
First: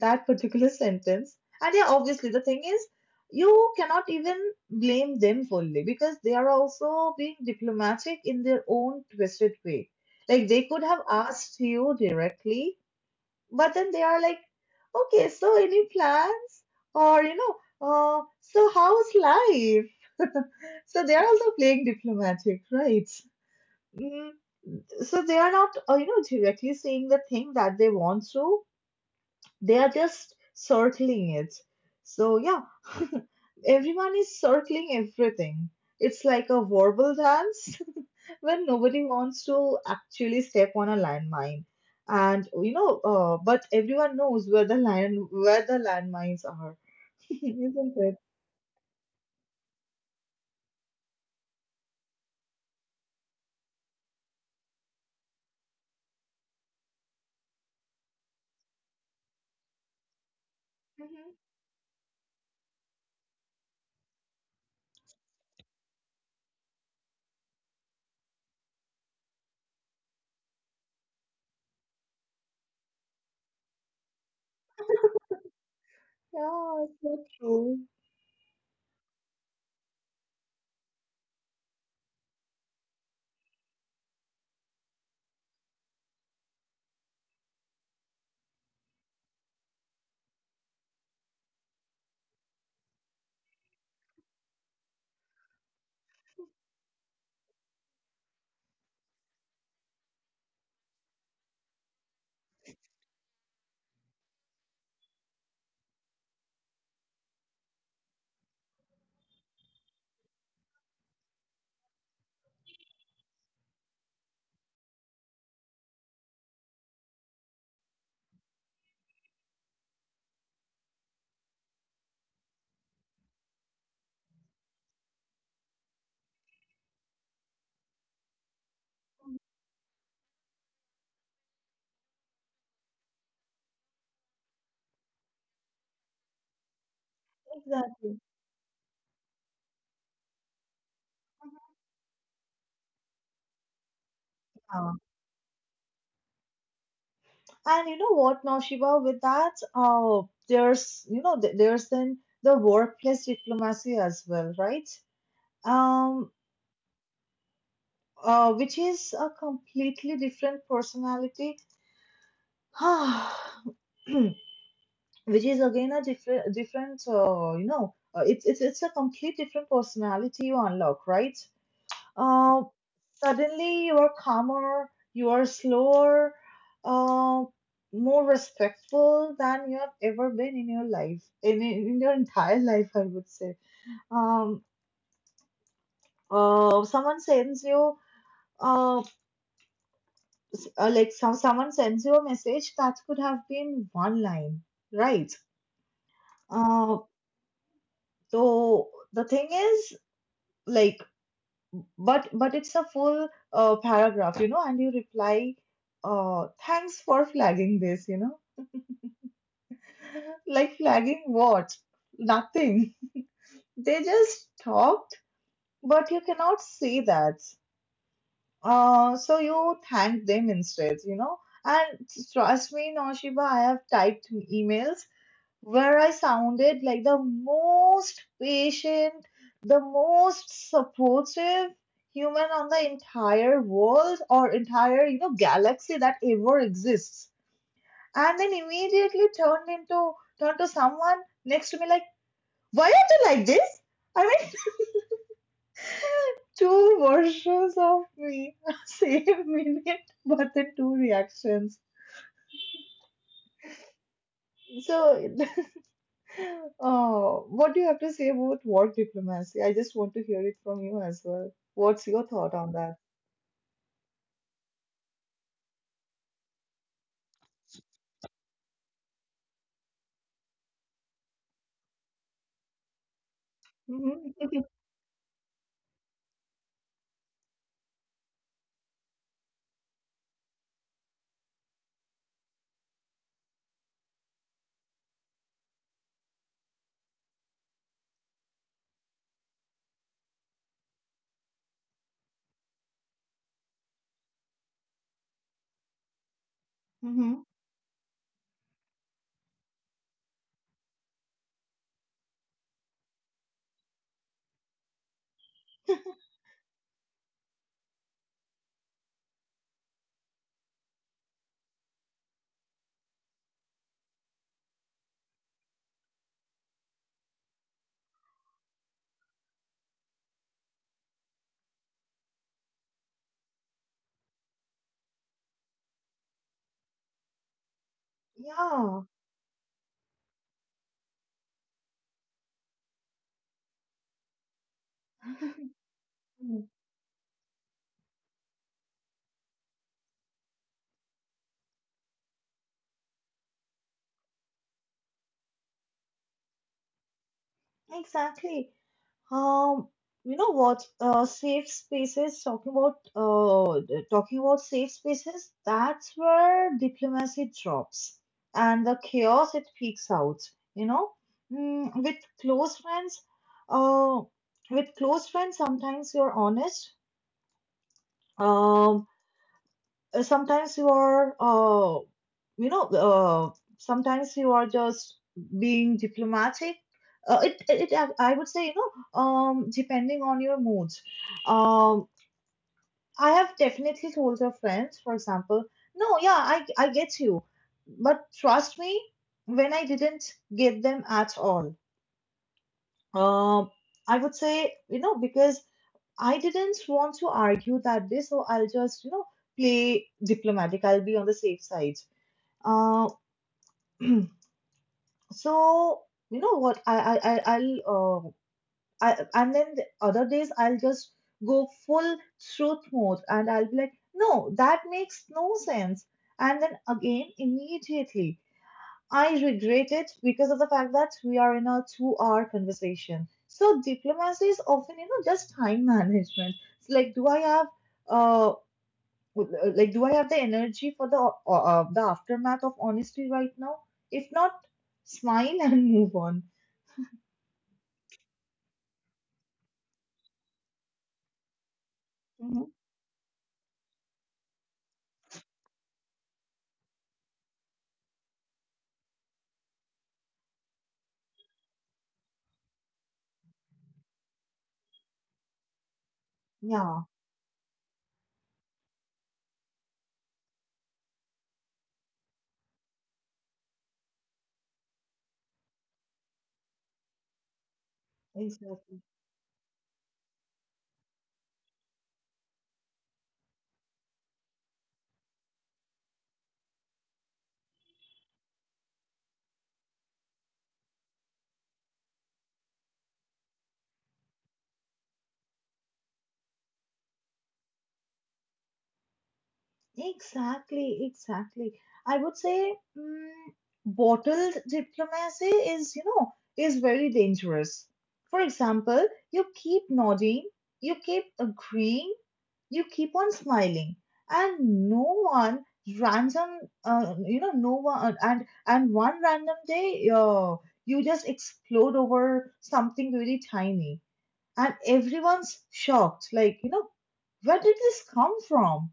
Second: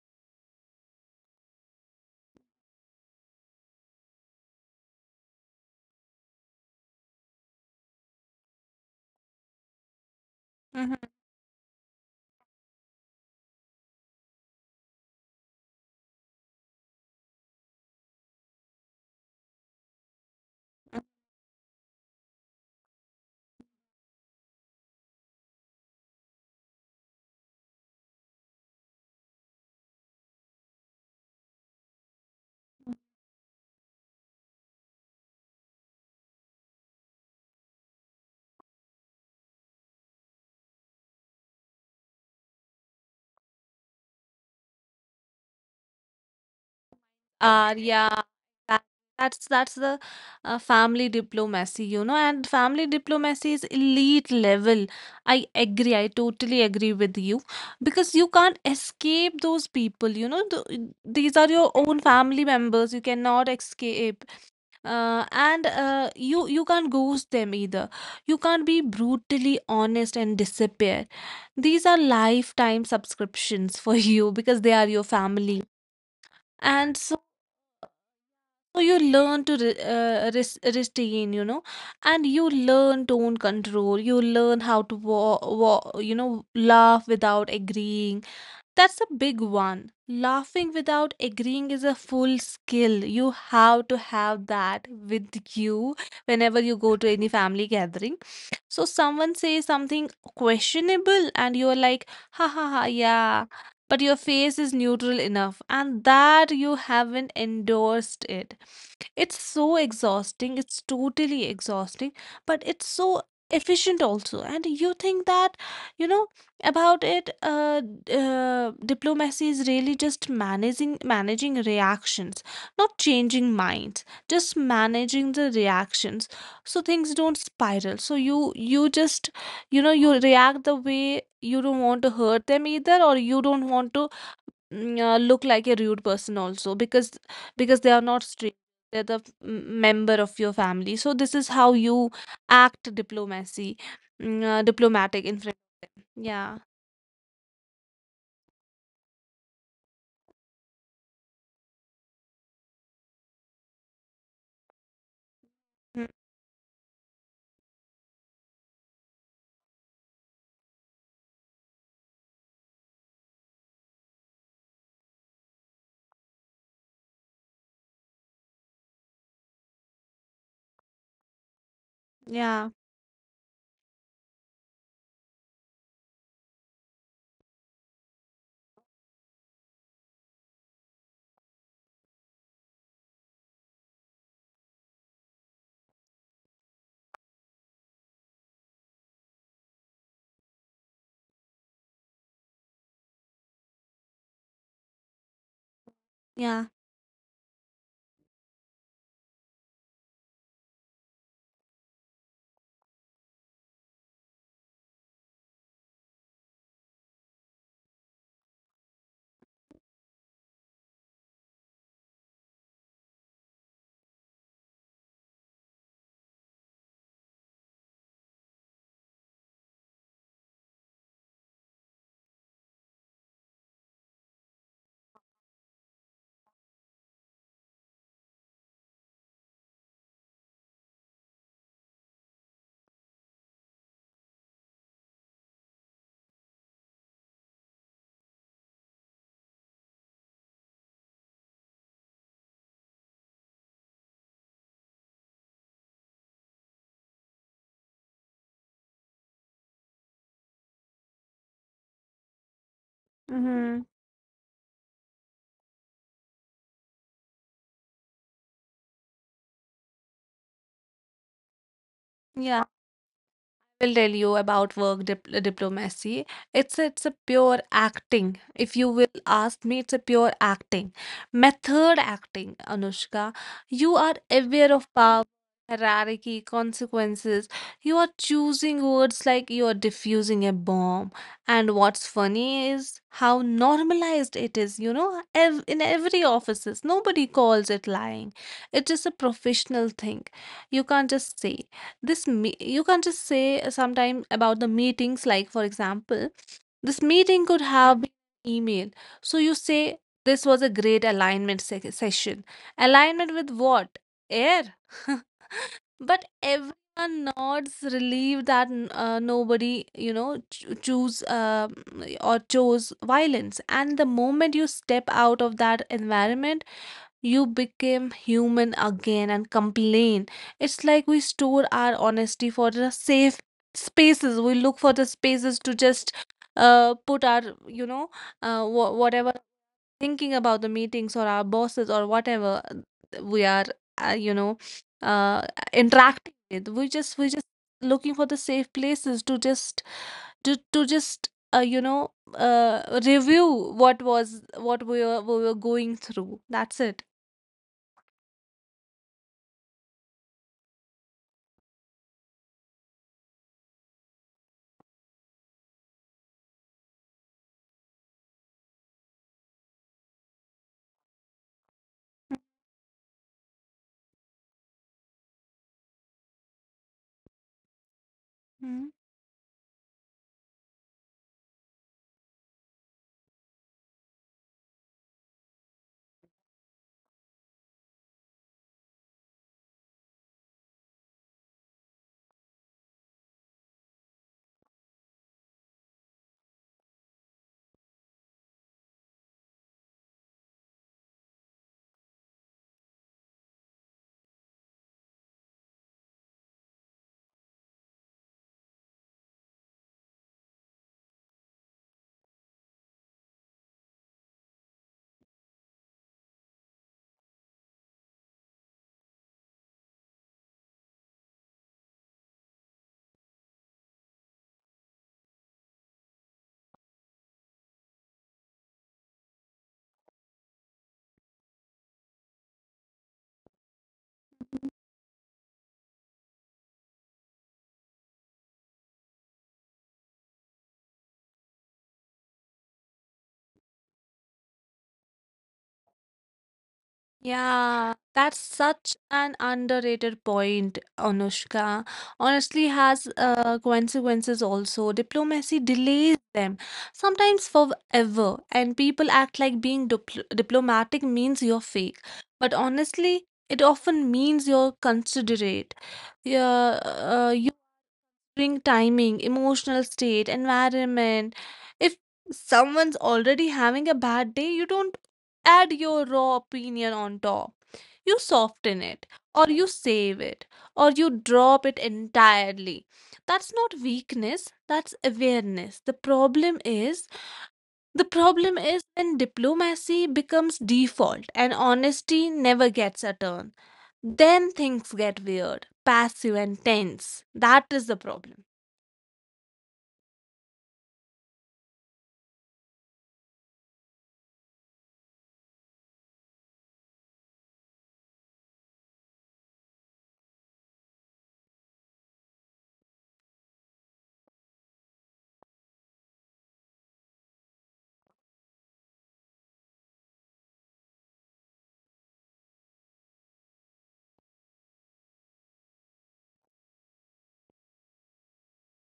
Speaker 1: that particular sentence. And yeah, obviously, the thing is, you cannot even blame them fully because they are also being diplomatic in their own twisted way. Like, they could
Speaker 2: Mm-hmm.
Speaker 1: have asked you directly, but then they are like, okay, so any plans? Or, so how's life? So they are also playing diplomatic, right? Mm, so they are not, directly saying the thing that they want to, they are just circling it. So yeah, everyone is circling everything. It's like a verbal dance when nobody wants to actually step on a landmine. And but everyone knows where the landmines are, isn't it?
Speaker 2: Yeah, that, that's the family diplomacy, you know, and family diplomacy is elite level. I agree. I totally agree with you, because you can't escape those people, you know, th
Speaker 1: Mhm.
Speaker 2: these are your own family members. You cannot escape. And you can't ghost them either. You can't be brutally honest and disappear. These are lifetime subscriptions for you, because they are your family.
Speaker 1: Yeah, it's
Speaker 2: And so,
Speaker 1: so true.
Speaker 2: so you learn to restrain, you know, and you learn tone control. You learn how to, you know, laugh without agreeing. That's a big one. Laughing without agreeing is a full skill. You have to have that with you whenever you go to any family gathering. So someone says something questionable, and you're like, ha ha ha, yeah. But your face is neutral enough, and that you haven't endorsed it. It's so exhausting. It's totally exhausting, but it's so efficient also. And you think that, you know, about it, diplomacy is really just managing reactions, not changing minds, just managing the reactions so things don't spiral. So you, just, you know, you react the way you don't want to hurt them either, or you don't want to, mm, look like a rude person also, because they are not
Speaker 1: Exactly.
Speaker 2: straight, they're the member of your family, so this is how you act diplomacy, mm,
Speaker 1: Yeah.
Speaker 2: diplomatic in front. Yeah.
Speaker 1: And you know what, Naushiba, with that, there's you know th- there's then the workplace diplomacy as well, right?
Speaker 2: Mm,
Speaker 1: um, which is a completely different personality, which is again a different, it's a complete different personality you unlock, right? Uh,
Speaker 2: yeah.
Speaker 1: Suddenly you are calmer, you are slower, uh, more respectful than you have ever been in your life, in your entire life, I would say. Um, Someone sends you. Uh. Like, someone sends you a message that could have been one line, right?
Speaker 2: Yeah.
Speaker 1: uh, so the thing is, like, but it's a full, paragraph, you know and you reply, thanks for flagging this. You know Like, flagging what? Nothing. They just talked, but you cannot see that. So you thank them instead. You know and trust me, Noshiba, I have typed emails where I sounded like the most patient, the most supportive human on the entire world, or entire, galaxy that ever exists. And then immediately turned to someone next to me, like, why are you like this? I mean, two versions of me, same minute, but the two reactions.
Speaker 2: Mm-hmm.
Speaker 1: So. Oh, what do you have to say about work diplomacy? I just want to hear it from you as well. What's your thought
Speaker 2: Yeah,
Speaker 1: on that?
Speaker 2: will tell you about work diplomacy. It's a pure acting. If you will ask me, it's a pure acting, method acting. Anushka, you are
Speaker 1: Hmm,
Speaker 2: aware of power, hierarchy, consequences. You are choosing words like you are diffusing a bomb. And what's funny is how normalized it is. You know, in every offices, nobody calls it lying. It is a professional thing. You can't just say, you can't just say sometime about the meetings, like for example, this
Speaker 1: hmm,
Speaker 2: meeting could have been email. So you say, this was a great alignment session. Alignment with what? Air. but everyone nods relieved that nobody, you know, cho- choose or chose violence. And the moment you step out of that environment, you became human again and complain. It's like we store our honesty for the safe spaces. We look for the spaces to just put our, you know,
Speaker 1: yeah,
Speaker 2: whatever thinking about the meetings or our bosses or whatever we are, you know, uh, interacting
Speaker 1: mm,
Speaker 2: with. We just looking for the safe places to just, to just you know, review what was, what we were going through. That's it.
Speaker 1: exactly. Um, you know what? Safe spaces. Talking about safe spaces. That's where diplomacy drops, and the chaos it peaks out. You know, mm, with close friends, uh, with close friends, sometimes you're honest.
Speaker 2: Hmm.
Speaker 1: Um, uh, sometimes you are uh, you know uh, Sometimes you are just being diplomatic. It I would say, depending on your moods. um I have definitely told your friends, for example, no, yeah, I get you, but trust me, when I didn't get them at all. um I would say, because I didn't want to argue that day, so I'll just, play diplomatic. I'll be on the safe side. uh, so, you know what? I I'll I And then the other days I'll just go full truth mode, and I'll be like, no, that makes no sense. And then again, immediately, I regret it because of the fact that we are in a two-hour conversation. So diplomacy is often, just time management. It's like, do I have uh would- like, do I have the energy for the aftermath of honesty right now? If not, smile and move on.
Speaker 2: Yeah, that's such an underrated point, Anushka.
Speaker 1: Hmm.
Speaker 2: Honestly, has consequences also. Diplomacy delays them, sometimes forever, and people act like being diplomatic means you're fake. But honestly, it often means you're considerate. Yeah,
Speaker 1: Yeah,
Speaker 2: you considering timing, emotional state, environment. If someone's already having a bad day, you don't add your raw opinion on top. You soften
Speaker 1: exactly.
Speaker 2: it, or you save it, or you drop it entirely. That's not weakness, that's awareness. The problem is when diplomacy becomes default and honesty never gets a turn. Then things get weird, passive, and tense. That is the problem.
Speaker 1: Exactly, exactly. I would say, bottled diplomacy is, you know, is very dangerous. For example, you keep nodding, you keep agreeing, you keep on smiling, and no one random, you know, no one, and one random day, you just explode over something really tiny, and everyone's shocked, like, you know, where did this come from?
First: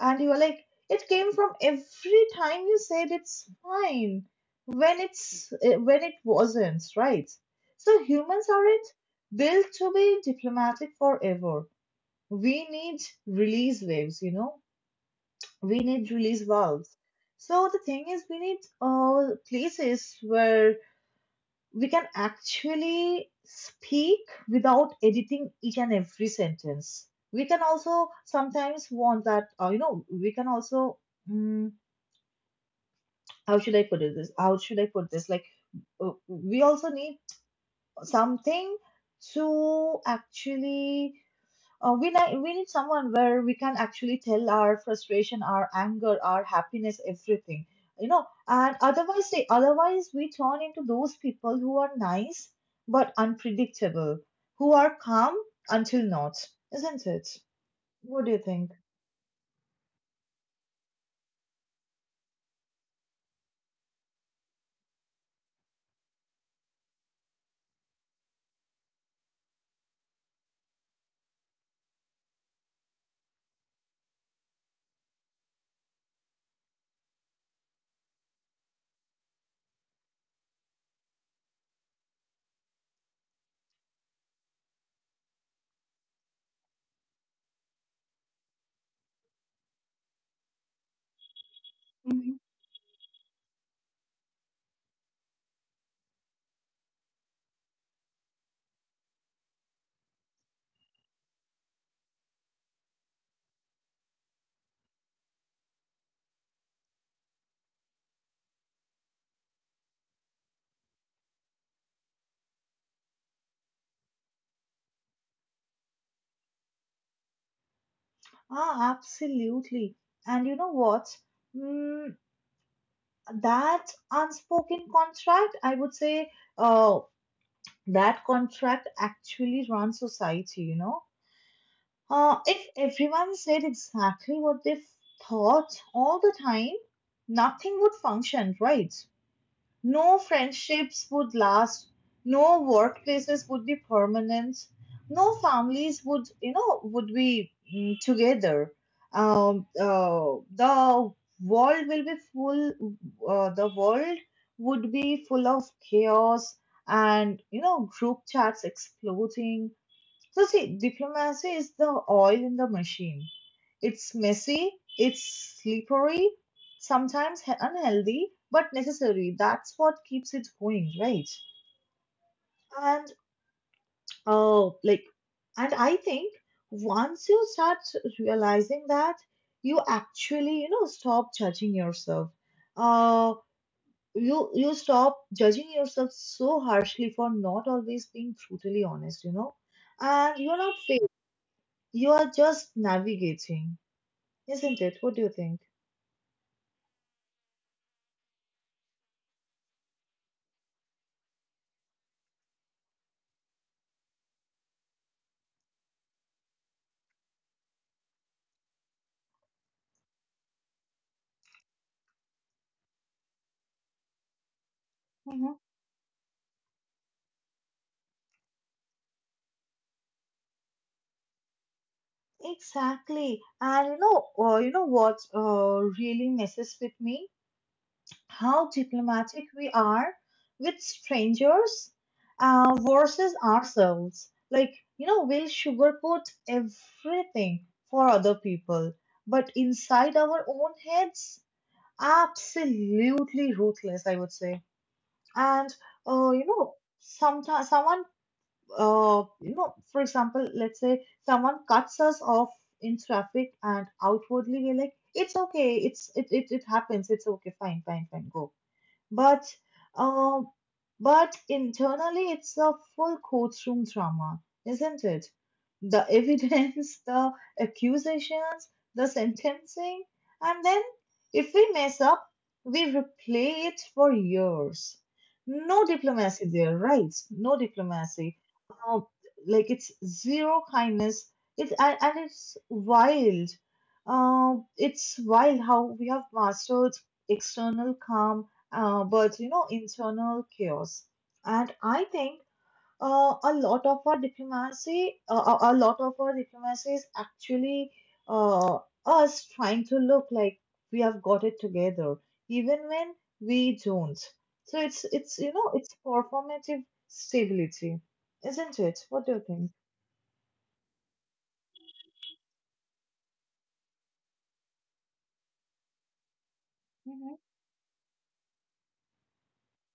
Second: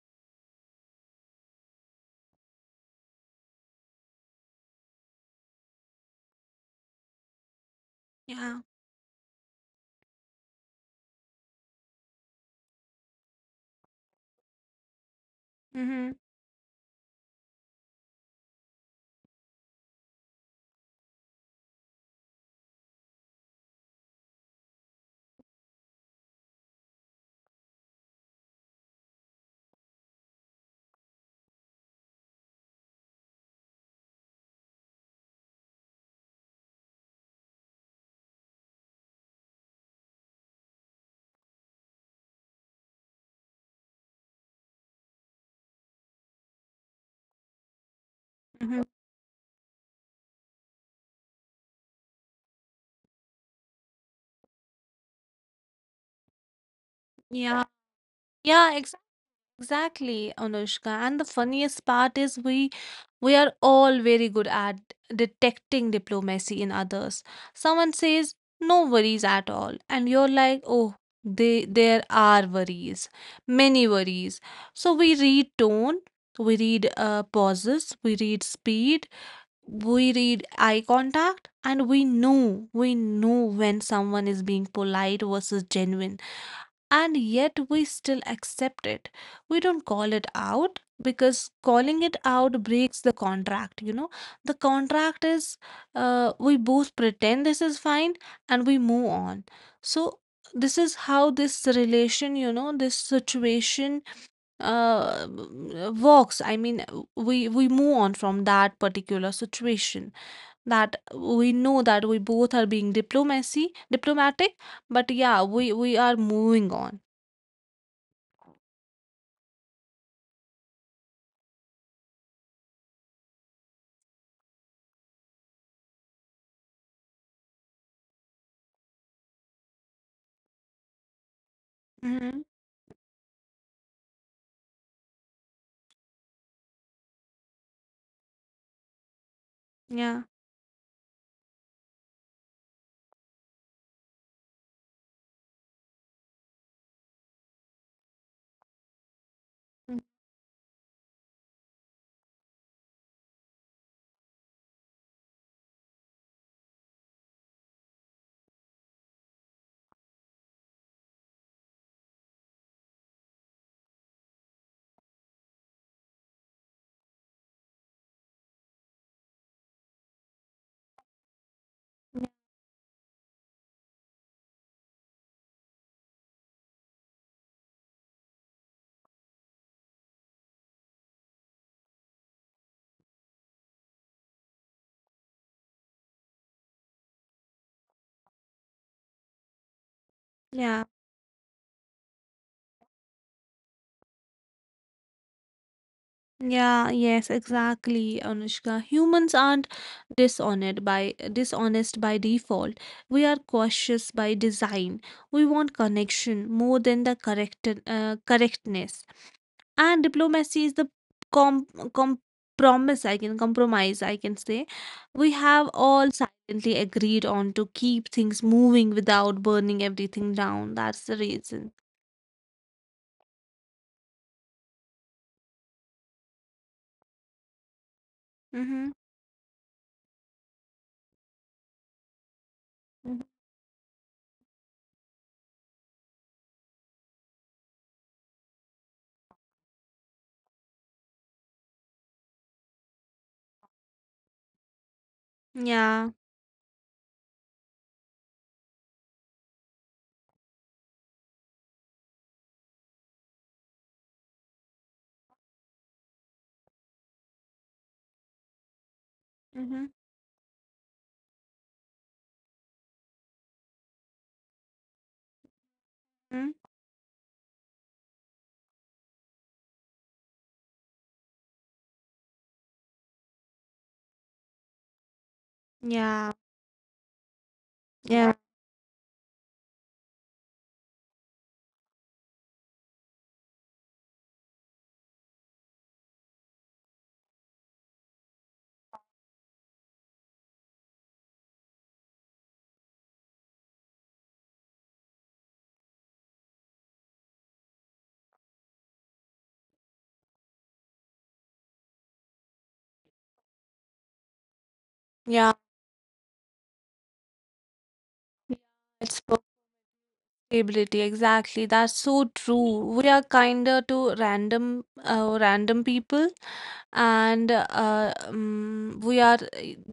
Speaker 1: And you were like, it came from every time you said it's fine when it wasn't, right? So humans
Speaker 2: Yeah.
Speaker 1: aren't built to be diplomatic forever. We need release waves, you know. We need
Speaker 2: Mhm.
Speaker 1: release valves. So the thing is, we need, places where we can actually speak without editing each and every sentence. We can also sometimes want that, we can also, mm, how should I put it this? How should I put this? Like, we also need something to actually, we need someone where we can actually tell our frustration, our anger, our happiness, everything, you know. And
Speaker 2: Mhm.
Speaker 1: otherwise, they, otherwise we turn into those people who are nice but unpredictable, who are calm until not, isn't it?
Speaker 2: Yeah.
Speaker 1: What do you think?
Speaker 2: Yeah, ex Exactly, Anushka. And the funniest part is we are all very good at detecting diplomacy in others. Someone says, "No worries at all." And you're like, "Oh, they there are worries. Many worries." So we read tone, we read pauses, we read speed, we read eye contact, and we know when someone is being polite versus genuine, and yet we still accept it. We don't call it out because calling it
Speaker 1: Mhm.
Speaker 2: out breaks the contract. You know, the contract is we both pretend this is fine and we move on. So, this is how this relation, you know, this situation uh, works. I mean, we move on from that particular situation. That we know that we both are being diplomatic, but yeah, we are moving on.
Speaker 1: Ah, absolutely. And you know what? Mm, that unspoken contract, I would say, uh, that contract actually runs society,
Speaker 2: Mm-hmm.
Speaker 1: if everyone said exactly what they thought all the time, nothing would function, right? No
Speaker 2: Yeah.
Speaker 1: friendships would last, no workplaces would be permanent, no families would, you know, would be, together. Um,
Speaker 2: Mm.
Speaker 1: uh, the world will be full, the world would be full of chaos and, you know, group chats exploding. So, see, diplomacy is the oil in the machine. It's messy, it's slippery, sometimes unhealthy, but necessary. That's what keeps it going, right?
Speaker 2: Yeah.
Speaker 1: And, oh, like, and I think once you start realizing that, you actually, you know, stop judging yourself. Uh, you stop judging yourself so harshly for not always being brutally honest, you know, and you're not.
Speaker 2: Yeah.
Speaker 1: You are just navigating, isn't it? What do you think?
Speaker 2: Yeah, Yes. Exactly, Anushka. Humans aren't dishonest by default. We are cautious by design. We want connection more than the correctness. And diplomacy is the com compromise. I can compromise. I can say we
Speaker 1: Mm-hmm.
Speaker 2: have all silently agreed on to keep things moving without burning everything down. That's the reason.
Speaker 1: Exactly. And, you know what really messes with me? How
Speaker 2: Mm-hmm.
Speaker 1: diplomatic we are with strangers,
Speaker 2: Mm-hmm.
Speaker 1: versus ourselves. Like, you know, we'll sugarcoat everything for other people, but inside our own heads, absolutely ruthless, I would say. And,
Speaker 2: Yeah.
Speaker 1: you know, sometimes someone, you know, for example, let's say someone cuts us off in traffic, and outwardly we're like, it's okay, it happens, it's okay, fine, fine, fine, go. But,
Speaker 2: Mhm.
Speaker 1: um, but internally, it's a full courtroom drama, isn't it? The
Speaker 2: Mhm.
Speaker 1: evidence, the accusations, the sentencing, and then if we mess up, we replay it for years. No
Speaker 2: Yeah,
Speaker 1: diplomacy there, right? No
Speaker 2: yeah,
Speaker 1: diplomacy. Um, like, it's zero kindness. And it's wild. It's wild how we have mastered external calm, but you know, internal chaos. And I think, a lot of our diplomacy is actually, uh, us trying to look like we have got it together, even when we don't. So it's, you
Speaker 2: yeah.
Speaker 1: know, it's performative stability,
Speaker 2: yeah,
Speaker 1: isn't it?
Speaker 2: It's
Speaker 1: What do you think?
Speaker 2: exactly. That's so true. We are kinder to random people,
Speaker 1: Hmm.
Speaker 2: and we are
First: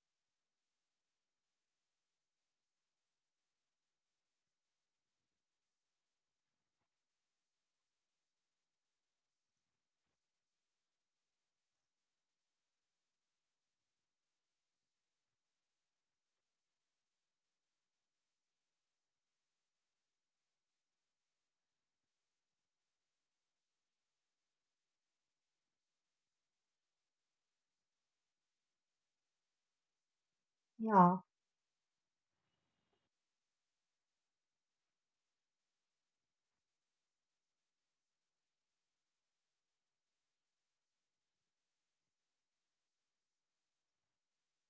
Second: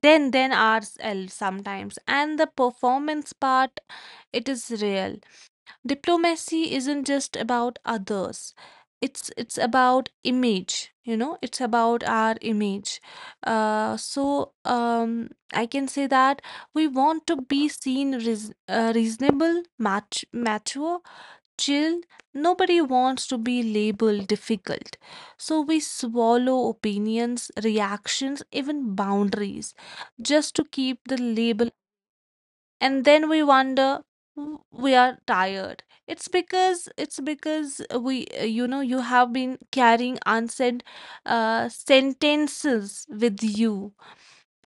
Speaker 2: then ourselves sometimes. And the performance part, it is real. Diplomacy isn't just about others, it's about image, you know, it's about our image. Uh, so I can say that we want to be seen reasonable, mature, chill. Nobody wants to be labeled difficult, so we swallow opinions, reactions, even boundaries, just to keep the
Speaker 1: Yeah.
Speaker 2: label. And then we wonder, "We are tired, it's because we, you know, you have been carrying unsaid sentences with you,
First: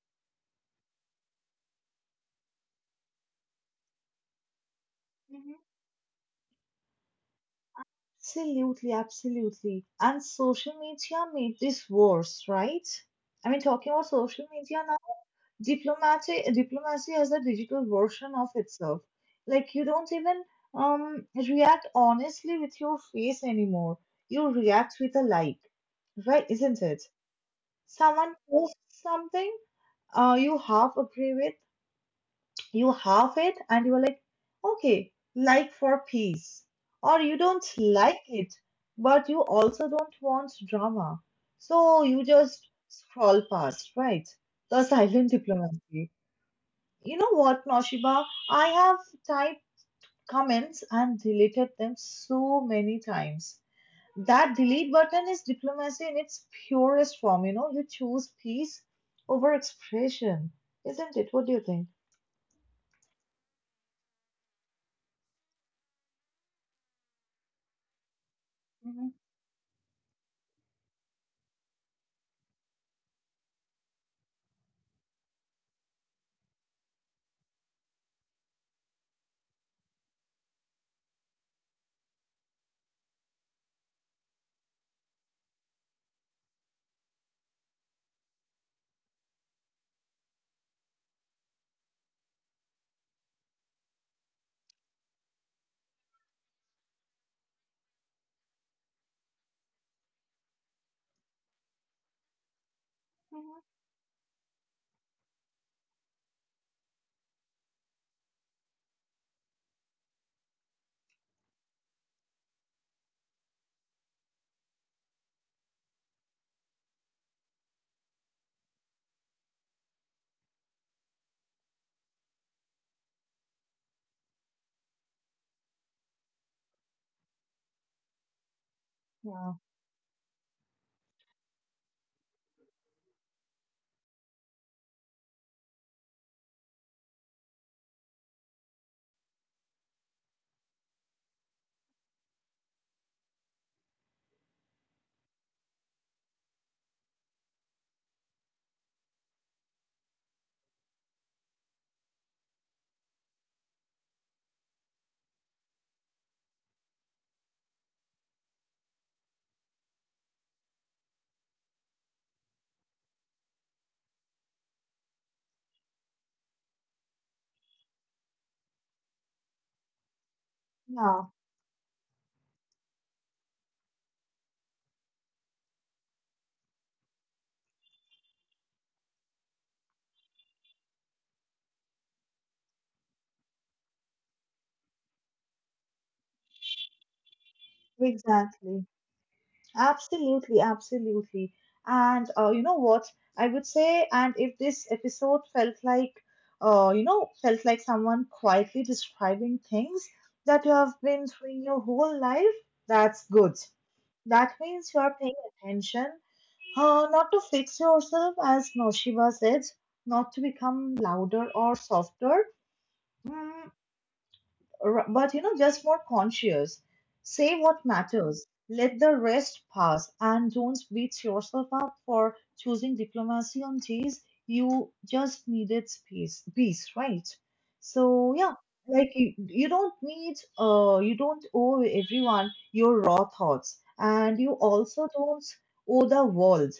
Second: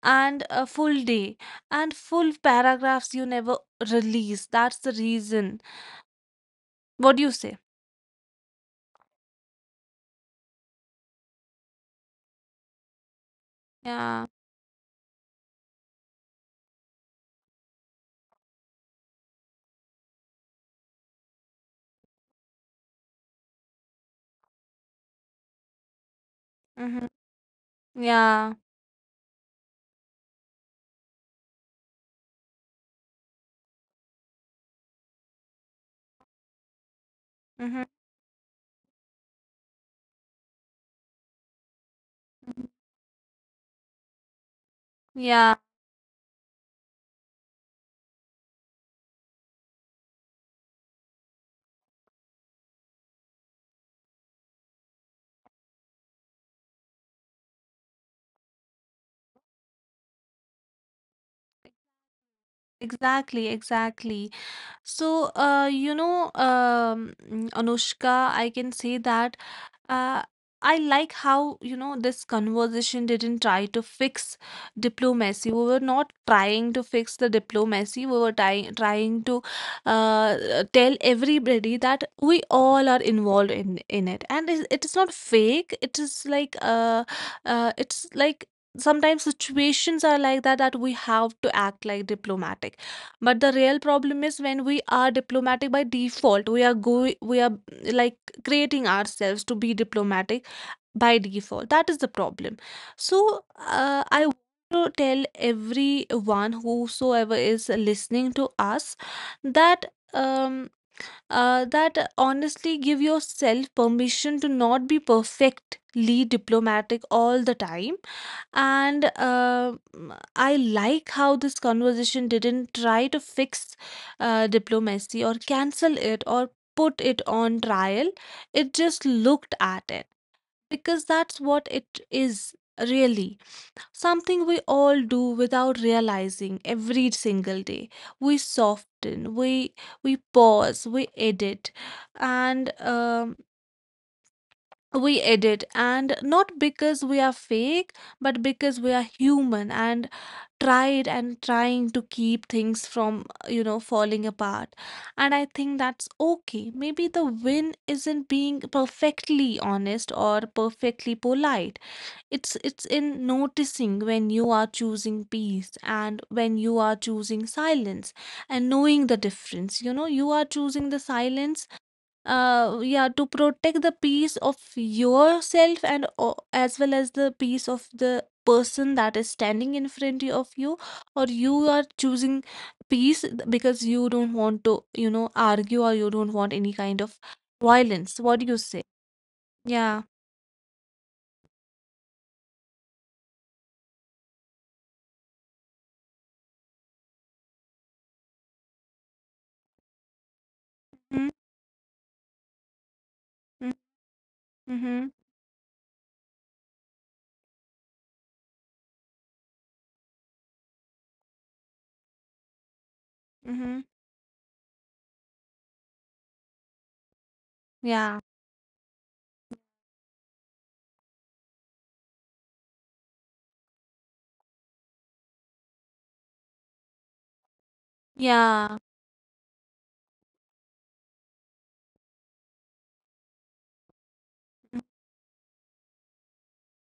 Speaker 2: and a full day and full paragraphs you never release. That's the
Speaker 1: Hmm.
Speaker 2: reason. What do you say?"
Speaker 1: Absolutely, absolutely. And social media made this worse, right? I mean, talking about
Speaker 2: Yeah.
Speaker 1: social media, diplomacy has a digital version of itself. Like, you don't even, react honestly with your face anymore. You react with a like, right, isn't it?
Speaker 2: Mm-hmm.
Speaker 1: Someone
Speaker 2: Yeah.
Speaker 1: posts something you half agree with, you half it, and you're like, okay, like, for peace. Or you don't
Speaker 2: Mm-hmm.
Speaker 1: like it, but you also don't want drama, so you just
Speaker 2: Mm-hmm.
Speaker 1: scroll past, right? The silent
Speaker 2: Yeah.
Speaker 1: diplomacy. You know what, Noshiba? I have typed comments and deleted them so many times. That delete button is diplomacy in its purest form. You know, you choose peace over expression, isn't it? What do you think?
Speaker 2: Exactly, exactly. So, you know, Anushka, I can say
Speaker 1: Mhm,
Speaker 2: that, Uh, I like how, you know, this conversation didn't try to fix diplomacy. We were not trying to fix the diplomacy. We were trying to tell everybody that we all are involved in it, and it is not fake. It is like it's like sometimes situations are like that, that we have to act like diplomatic. But the real problem is when we are diplomatic by default. We are like creating ourselves to be diplomatic by default. That is the problem. So
Speaker 1: mhm.
Speaker 2: I want to tell everyone whosoever is listening to us that um that honestly, give yourself permission to not be perfectly diplomatic all the time. And I like how this conversation didn't try to fix diplomacy or cancel it or put it on trial. It just looked
Speaker 1: Yeah,
Speaker 2: at it because that's what it is, really, something we all do without realizing every single day. We soften, we pause, we edit, and and not because we are fake, but because we are human and tried and trying to keep things from, you know, falling apart. And I think that's okay. Maybe the win isn't being perfectly honest or perfectly polite, it's in noticing when you are choosing peace and when you are choosing silence, and knowing the difference. You know, you are choosing the
Speaker 1: yeah,
Speaker 2: silence, yeah, to protect the peace of yourself and as well as the peace of the person that is standing in front of you, or you are choosing peace because you don't want to, you know, argue, or you don't want any kind of violence. What do you say?
Speaker 1: exactly.
Speaker 2: Yeah.
Speaker 1: Absolutely, absolutely. And, you know what? I would say, and if this episode felt like, you know, felt like someone quietly describing things that you have been
Speaker 2: Mm-hmm.
Speaker 1: doing your whole life, that's good. That means you
Speaker 2: Mm-hmm.
Speaker 1: are paying attention, not to fix yourself, as Noshiba said, not to become louder or softer. Mm,
Speaker 2: Mm-hmm.
Speaker 1: but you know, just more conscious. Say what
Speaker 2: Yeah.
Speaker 1: matters, let the rest pass, and don't beat yourself up for choosing diplomacy on days you just needed space, peace, right? So yeah,
Speaker 2: Yeah.
Speaker 1: like, you don't need, you don't owe everyone your raw thoughts, and you also don't owe the world.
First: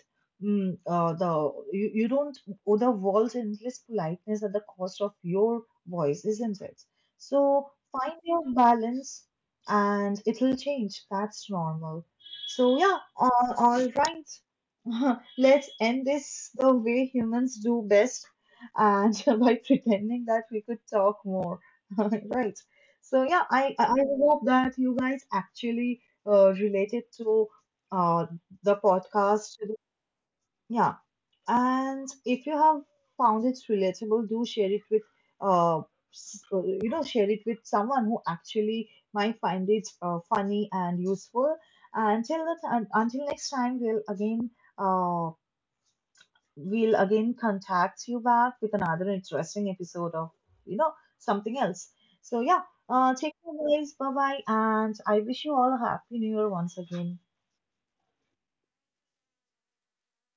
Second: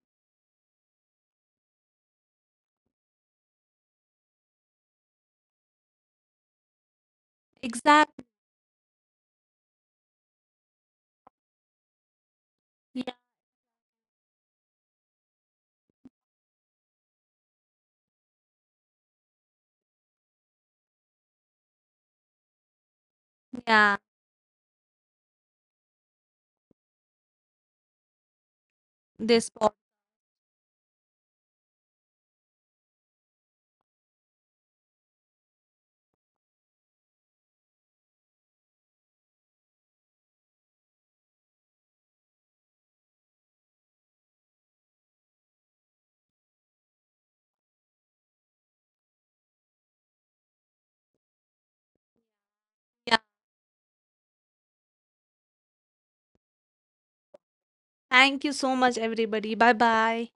Speaker 1: Mm, the you, you don't owe the world endless politeness at the cost of your voice, isn't it? So find
Speaker 2: Exactly.
Speaker 1: your balance, and it will change. That's normal. So, yeah,
Speaker 2: Yeah,
Speaker 1: all right. Let's end this the way humans do best, and by pretending that we could talk more. Right. So, yeah, I, I
Speaker 2: yeah.
Speaker 1: I hope that you guys actually, related to, uh, the
Speaker 2: this
Speaker 1: podcast.
Speaker 2: po-
Speaker 1: Yeah, and if you have found it relatable, do share it with, uh, you know, share it with someone who actually might find it, funny and useful. Until that, until next time, uh, we'll again contact you back with another interesting episode of, you know, something else. So yeah,
Speaker 2: yeah,
Speaker 1: take care, guys. Bye bye, and I wish you all a happy new year once again.
Speaker 2: thank you so much, everybody. Bye bye.